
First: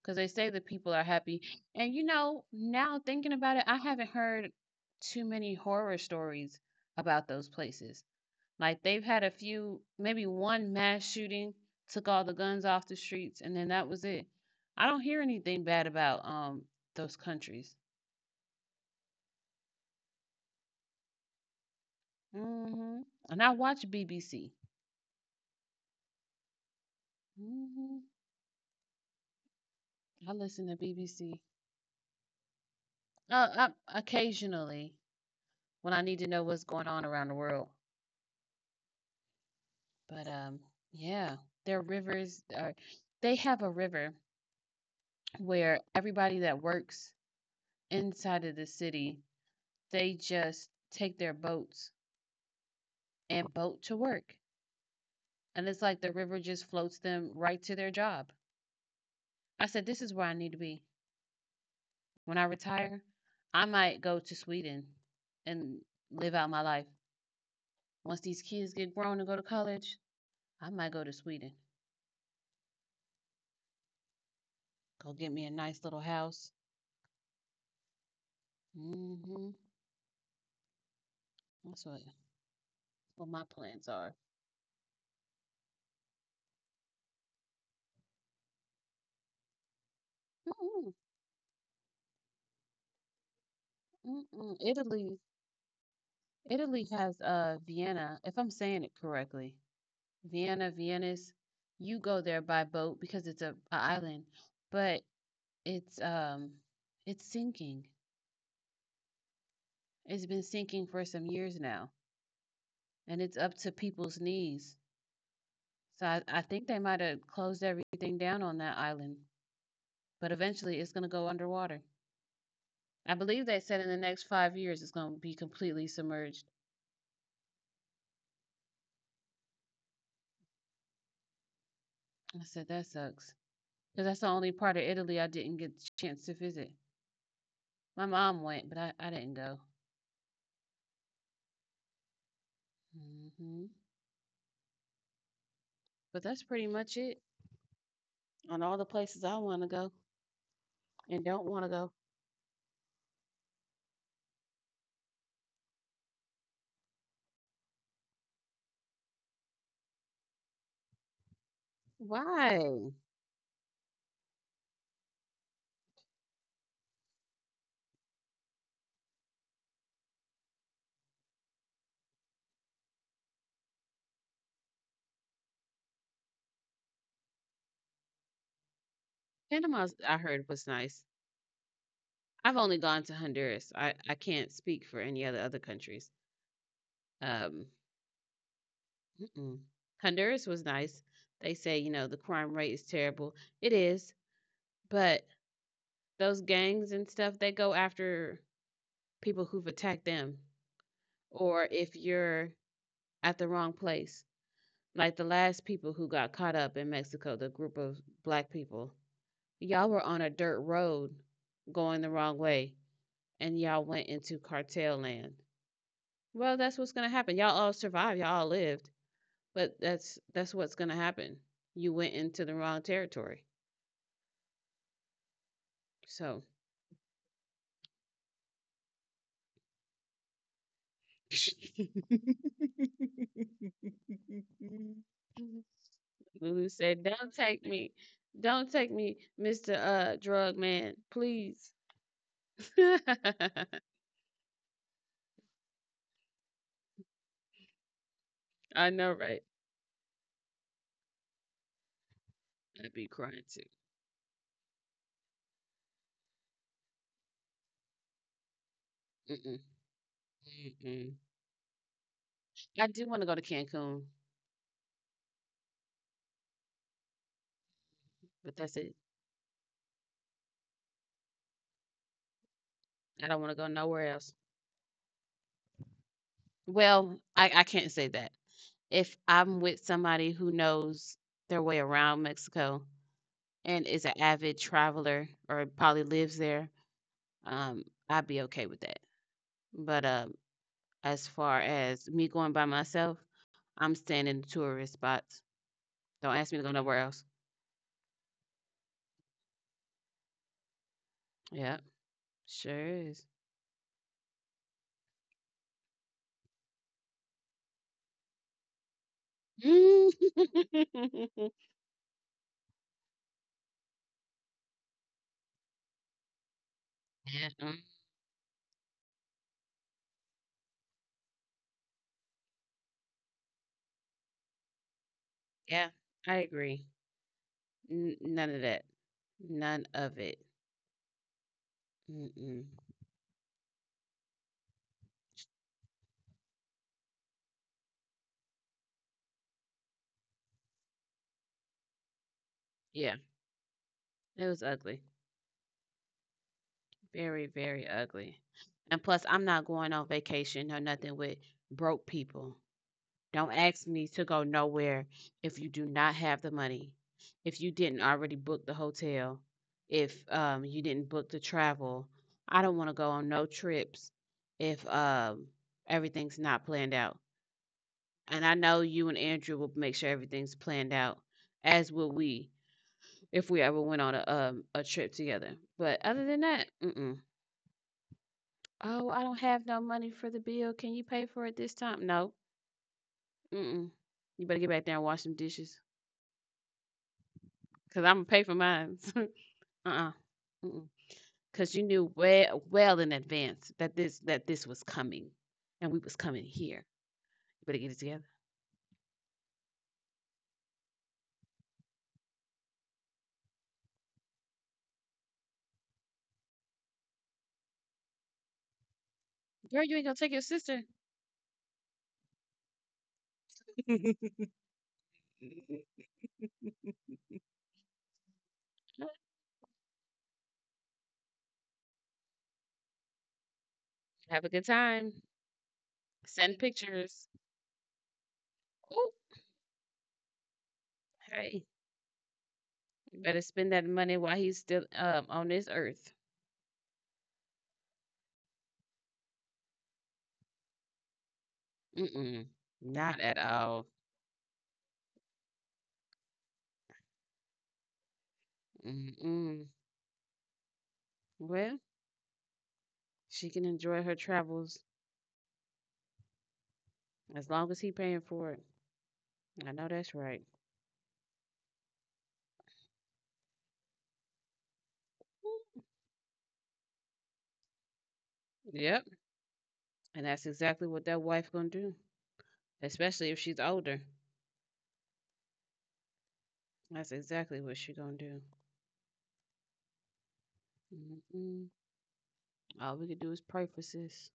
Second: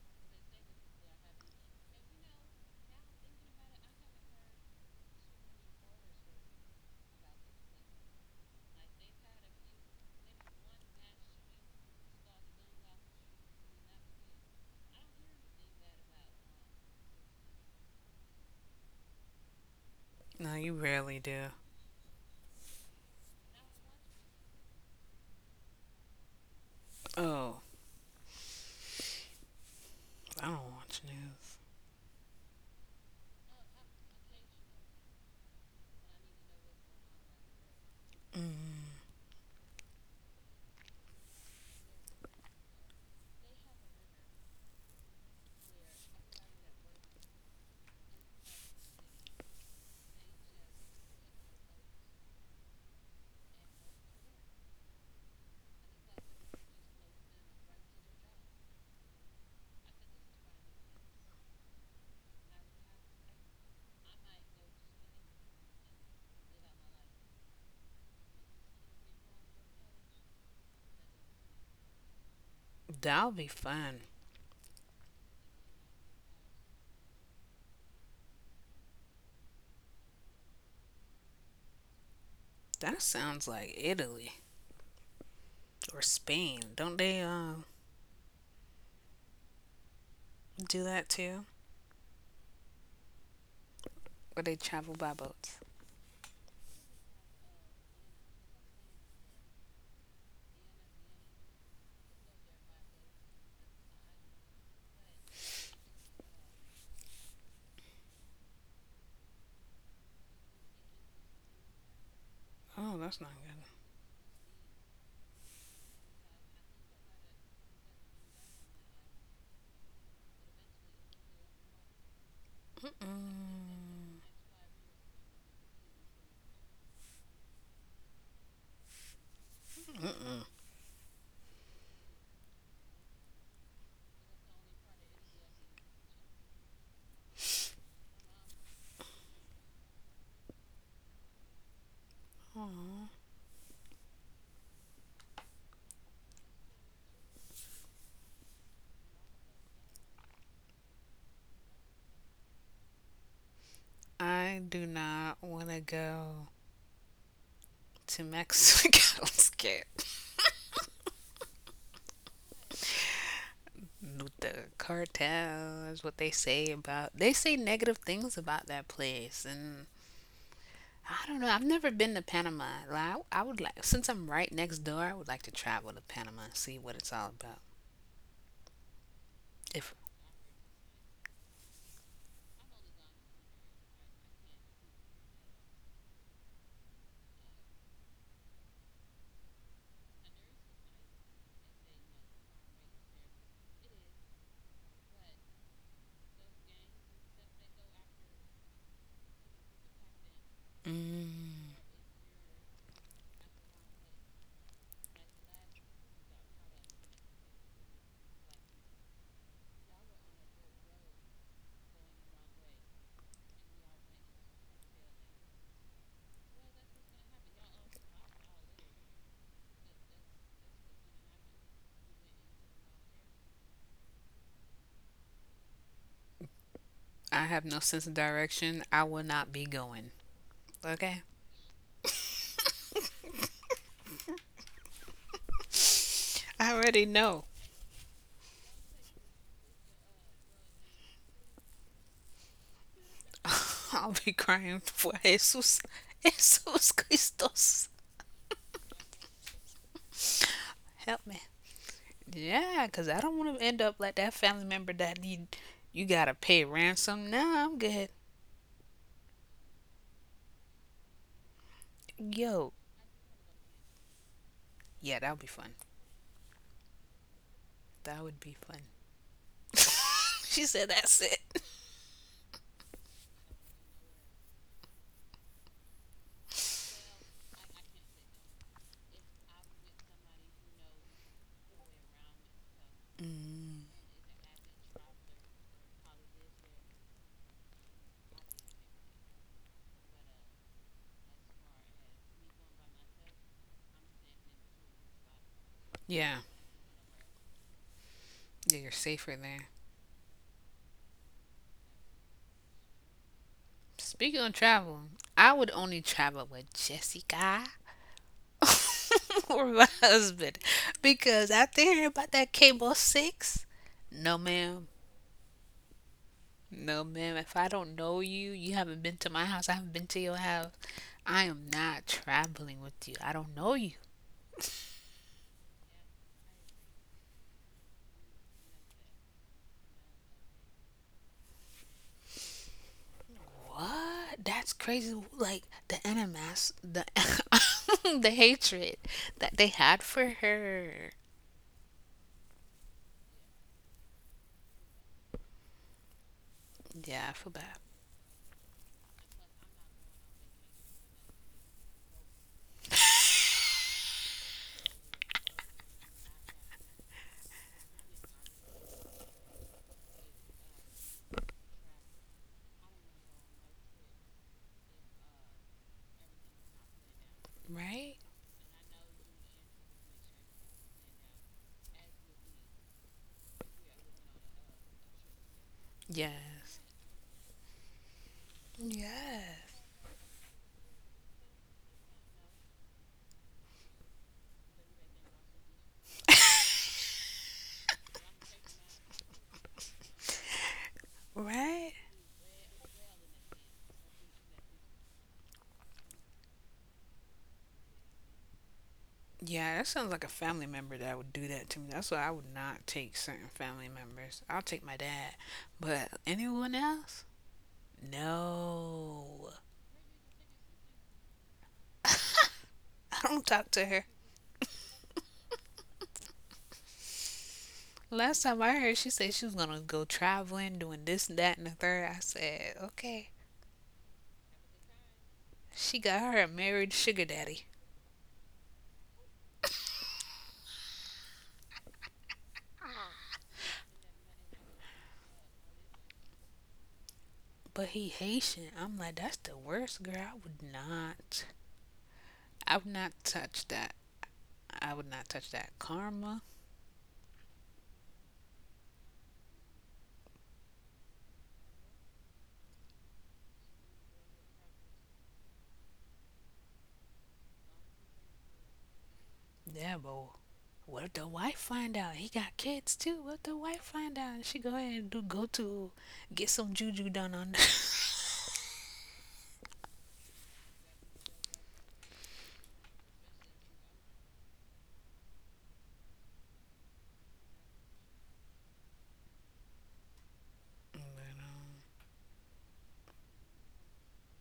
[SPEAKER 2] because they say the people are happy. And you know, now thinking about it, I haven't heard too many horror stories about those places. Like they've had a few, maybe one mass shooting took all the guns off the streets, and then that was it. I don't hear anything bad about those countries.
[SPEAKER 1] No, you rarely do.
[SPEAKER 2] Hmm. And I watch BBC.
[SPEAKER 1] Oh,
[SPEAKER 2] Hmm. I
[SPEAKER 1] I
[SPEAKER 2] listen
[SPEAKER 1] don't
[SPEAKER 2] to
[SPEAKER 1] watch
[SPEAKER 2] BBC,
[SPEAKER 1] news.
[SPEAKER 2] uh, I, occasionally when I need to know what's going on around the world.
[SPEAKER 1] Mm,
[SPEAKER 2] But yeah, their rivers are. They have a river where everybody that works inside of the city, they just take their boats and boat to work, and it's like the river just floats them right to their job. I said, this is where I need to be. When I retire, I might go to Sweden and live out my life. Once these kids get grown and go to college, I might go to Sweden.
[SPEAKER 1] that'll be fun.
[SPEAKER 2] Go get me a nice little house. Hmm. That's
[SPEAKER 1] That
[SPEAKER 2] what
[SPEAKER 1] sounds
[SPEAKER 2] my
[SPEAKER 1] like
[SPEAKER 2] plans are.
[SPEAKER 1] Italy or Spain. Don't they do
[SPEAKER 2] Mm-mm,
[SPEAKER 1] that too? Or they
[SPEAKER 2] mm-mm.
[SPEAKER 1] travel by
[SPEAKER 2] Italy,
[SPEAKER 1] boats?
[SPEAKER 2] Italy has Vienna, if I'm saying it correctly. Vienna, Venice. You go there by boat because it's a island, but it's um it's sinking. It's been sinking for some years now.
[SPEAKER 1] Oh, that's
[SPEAKER 2] And
[SPEAKER 1] not
[SPEAKER 2] it's up to people's knees. So I think they might have closed everything down on that island, but eventually it's going to go underwater.
[SPEAKER 1] good.
[SPEAKER 2] I believe they
[SPEAKER 1] Mm-mm.
[SPEAKER 2] said in the next 5 years it's going to be completely submerged.
[SPEAKER 1] Mm-mm.
[SPEAKER 2] I said, that sucks. Because that's the only part of Italy I didn't get the chance to visit. My mom went, but I didn't go.
[SPEAKER 1] Aw.
[SPEAKER 2] Hmm. But that's pretty much it on all the places I want to go and don't want to go.
[SPEAKER 1] I do not want to go to Mexico's with
[SPEAKER 2] Why?
[SPEAKER 1] the cartel is what they say about, they say negative things about that place. And I don't know. I've never been to Panama. Like, I would like, since I'm right next door. I would like to travel to Panama and see what it's all about.
[SPEAKER 2] Panama,
[SPEAKER 1] If
[SPEAKER 2] I heard, was nice. I've only gone to Honduras. I can't speak for any other other countries. Um, mm-mm. Honduras was nice. They say, you know, the crime rate is terrible. It is, but those gangs and stuff, they go after people who've attacked them or
[SPEAKER 1] mm,
[SPEAKER 2] if you're at the wrong place. Like the last people who got caught up in Mexico, the group of black people, y'all were on a dirt road going the wrong way and y'all went into cartel land. Well, that's what's going to happen. Y'all all survived, y'all all lived, but that's what's gonna happen. You went into the wrong territory. So
[SPEAKER 1] I have no sense of direction, I will not be going. Okay,
[SPEAKER 2] Lulu
[SPEAKER 1] I
[SPEAKER 2] said,
[SPEAKER 1] already
[SPEAKER 2] Don't
[SPEAKER 1] know.
[SPEAKER 2] take me. Don't take me, Mr. Drug man, please.
[SPEAKER 1] I'll be crying for Jesus, Jesus Christos.
[SPEAKER 2] I know, right?
[SPEAKER 1] Help me. Yeah,
[SPEAKER 2] I'd
[SPEAKER 1] because
[SPEAKER 2] be
[SPEAKER 1] I don't
[SPEAKER 2] crying
[SPEAKER 1] want to
[SPEAKER 2] too.
[SPEAKER 1] end up like that family member that need you gotta pay ransom. Nah, I'm good.
[SPEAKER 2] Mm-mm. Mm-mm.
[SPEAKER 1] Yo,
[SPEAKER 2] I do want to go to Cancun,
[SPEAKER 1] yeah, that would be fun. That would be
[SPEAKER 2] but that's
[SPEAKER 1] fun.
[SPEAKER 2] it.
[SPEAKER 1] She said that's it.
[SPEAKER 2] I don't want to go nowhere else. Well, I can't say that. If I'm with somebody who knows their way around Mexico,
[SPEAKER 1] Mm,
[SPEAKER 2] and is an avid traveler or probably lives there, um, I'd be okay with that. But as far as me going by myself, I'm staying in the tourist spots.
[SPEAKER 1] yeah,
[SPEAKER 2] Don't ask me to go nowhere else.
[SPEAKER 1] yeah, you're safer there.
[SPEAKER 2] Yeah, sure is.
[SPEAKER 1] Speaking of travel, I would only travel with Jessica or my
[SPEAKER 2] Yeah,
[SPEAKER 1] husband because after hearing about that cable six, no ma'am, no, ma'am. If I
[SPEAKER 2] mm,
[SPEAKER 1] don't know you, you haven't been to my house, I haven't been to your house. I am not traveling with you. I don't know you.
[SPEAKER 2] yeah, I agree. N- none of that. None of it. Mm-mm.
[SPEAKER 1] What? That's crazy. Like the animas, the the hatred that they had for her.
[SPEAKER 2] Yeah, it was ugly.
[SPEAKER 1] Yeah, I feel
[SPEAKER 2] Very,
[SPEAKER 1] bad.
[SPEAKER 2] very ugly. And plus, I'm not going on vacation or nothing with broke people. Don't ask me to go nowhere if you do not have the money, if you didn't already book the hotel, if you didn't book the travel. I don't want to go on no trips if everything's not planned out.
[SPEAKER 1] Right?
[SPEAKER 2] And I know you and Andrew will make sure everything's planned out, as will we if we ever went on a trip together. But other than
[SPEAKER 1] Yes.
[SPEAKER 2] that, mm-mm. Oh, I don't have
[SPEAKER 1] Yes.
[SPEAKER 2] no money for the bill. Can you pay for it this time? No. Mm-mm. You better get back there and wash some dishes. 'Cause Imma pay for mine. Uh-uh. Mm-mm. 'Cause you
[SPEAKER 1] Right?
[SPEAKER 2] knew well in advance that this was coming, and we was coming here. You better get it together.
[SPEAKER 1] Yeah, that sounds like a family member that would do that to me. That's why I would not take certain family members. I'll take my dad, but anyone else? No.
[SPEAKER 2] Girl, you ain't gonna take your sister.
[SPEAKER 1] I don't talk to her. Last time I heard, she said she was gonna go traveling, doing this and that and the third. I said, okay.
[SPEAKER 2] Have a good time.
[SPEAKER 1] She got her a
[SPEAKER 2] Send
[SPEAKER 1] married sugar
[SPEAKER 2] pictures.
[SPEAKER 1] daddy,
[SPEAKER 2] Ooh, hey, you better spend that money while he's still on this earth.
[SPEAKER 1] but he Haitian. I'm like, that's the worst, girl. I would not.
[SPEAKER 2] Mm-mm.
[SPEAKER 1] I would not
[SPEAKER 2] Not at
[SPEAKER 1] touch that.
[SPEAKER 2] all.
[SPEAKER 1] I would not touch that karma.
[SPEAKER 2] Mm-mm. Well, she can enjoy her travels as long as he paying for it. I know
[SPEAKER 1] Yeah,
[SPEAKER 2] that's
[SPEAKER 1] boy.
[SPEAKER 2] right.
[SPEAKER 1] What if the wife find out? He got kids too. What if the wife find out? And she go ahead and do go to get some juju done on that.
[SPEAKER 2] Yep. And that's exactly what that wife gonna do, especially if she's older. That's exactly what she gonna do.
[SPEAKER 1] But,
[SPEAKER 2] Mm-mm.
[SPEAKER 1] um,
[SPEAKER 2] All we can do is pray for sis,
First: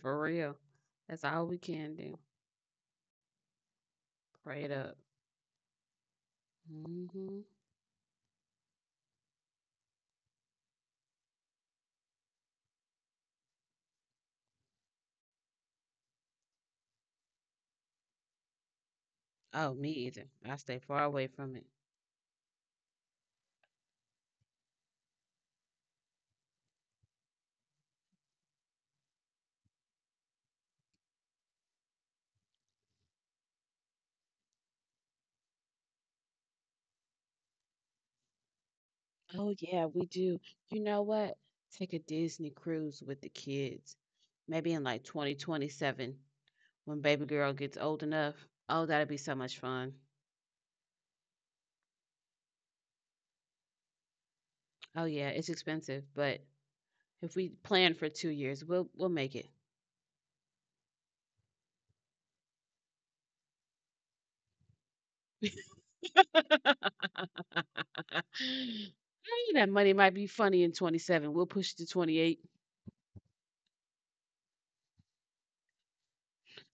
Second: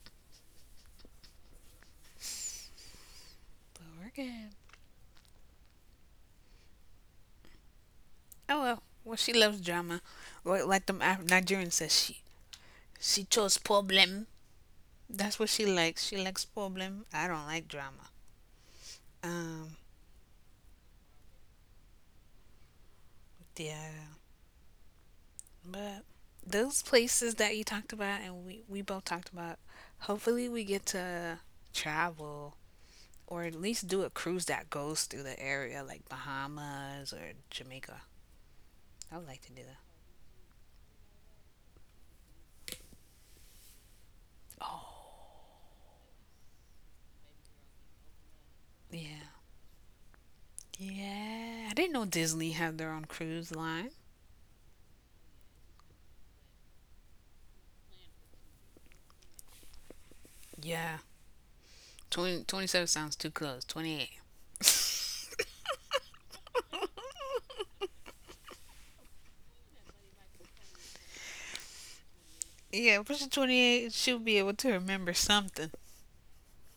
[SPEAKER 2] for real. That's all we can do.
[SPEAKER 1] but we're good.
[SPEAKER 2] Pray it up. Hmm.
[SPEAKER 1] Oh well, well she loves drama. Well, like the Nigerian says, she chose problem. That's what she likes. She likes problem. I don't like drama.
[SPEAKER 2] Oh,
[SPEAKER 1] Um,
[SPEAKER 2] me either. I stay far away from it.
[SPEAKER 1] yeah, but those places that you talked about and we both talked about, hopefully we get to travel or at least do a cruise that goes through the area like Bahamas or Jamaica. I would like
[SPEAKER 2] Oh
[SPEAKER 1] to do that.
[SPEAKER 2] yeah, we do. You know what? Take a Disney cruise with the kids. Maybe in like
[SPEAKER 1] Oh
[SPEAKER 2] 2027, when baby girl gets old enough. Oh, that'd be
[SPEAKER 1] yeah,
[SPEAKER 2] so much fun.
[SPEAKER 1] yeah. I didn't know Disney had their own cruise line.
[SPEAKER 2] Oh yeah, it's expensive, but if we plan for 2 years, we'll make it.
[SPEAKER 1] Yeah, 2027 sounds too close. '28.
[SPEAKER 2] Hey, that money might be funny in 27. We'll push it to 28.
[SPEAKER 1] Yeah, pushing '28. She'll be able to remember something.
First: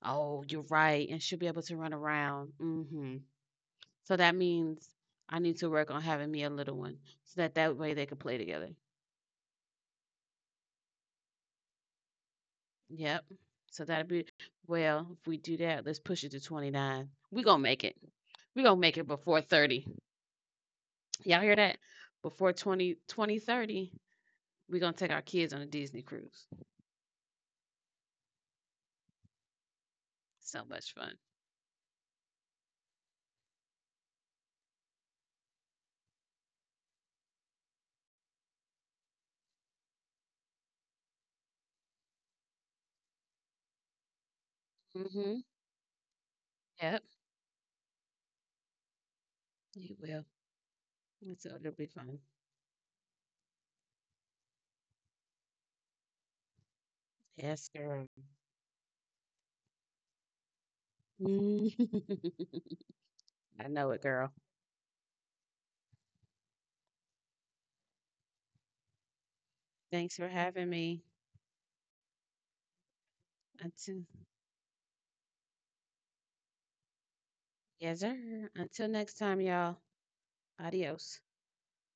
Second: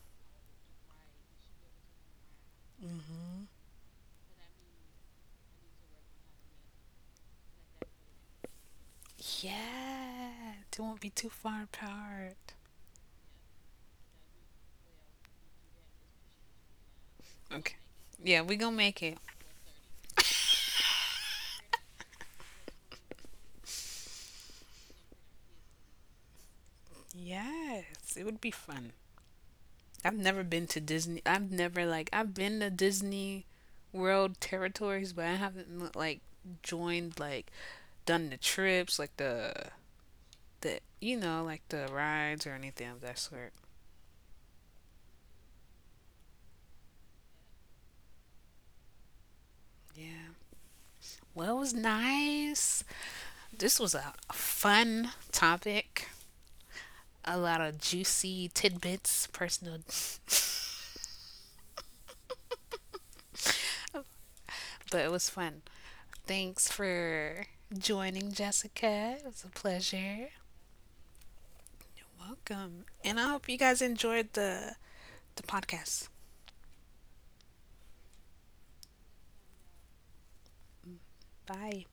[SPEAKER 2] Oh, you're right. And she'll be able to run around. Hmm. So that means I need to work on having me a little one so that that way they can play together.
[SPEAKER 1] Yeah. It won't be too far apart.
[SPEAKER 2] Yep. So that'll be, well, if we do that, let's push it to 29. We're going to
[SPEAKER 1] Okay.
[SPEAKER 2] make it.
[SPEAKER 1] Yeah, we
[SPEAKER 2] We're going
[SPEAKER 1] gonna
[SPEAKER 2] to make
[SPEAKER 1] make
[SPEAKER 2] it
[SPEAKER 1] it.
[SPEAKER 2] before 30. Y'all hear that? Before 20 2030, we're going to take our kids on a Disney cruise.
[SPEAKER 1] Yes. It would be fun. I've never
[SPEAKER 2] So
[SPEAKER 1] been to
[SPEAKER 2] much fun.
[SPEAKER 1] Disney. I've never, like, I've been to Disney World territories, but I haven't, like, joined, like, done the trips, like the, you know, like the rides or anything of that sort.
[SPEAKER 2] Mm-hmm. Yep, you will.
[SPEAKER 1] Yeah.
[SPEAKER 2] It's,
[SPEAKER 1] Well, it
[SPEAKER 2] it'll
[SPEAKER 1] was
[SPEAKER 2] be fun.
[SPEAKER 1] nice. This was a fun topic. A lot
[SPEAKER 2] Yes,
[SPEAKER 1] of
[SPEAKER 2] girl.
[SPEAKER 1] juicy tidbits, personal,
[SPEAKER 2] Mm. I know it, girl.
[SPEAKER 1] but it was fun. Thanks for joining, Jessica. It was a
[SPEAKER 2] Thanks for
[SPEAKER 1] pleasure.
[SPEAKER 2] having me.
[SPEAKER 1] Welcome. And I hope you guys
[SPEAKER 2] Until
[SPEAKER 1] enjoyed the podcast.
[SPEAKER 2] yes, sir. Until next time, y'all. Adios.
[SPEAKER 1] Bye.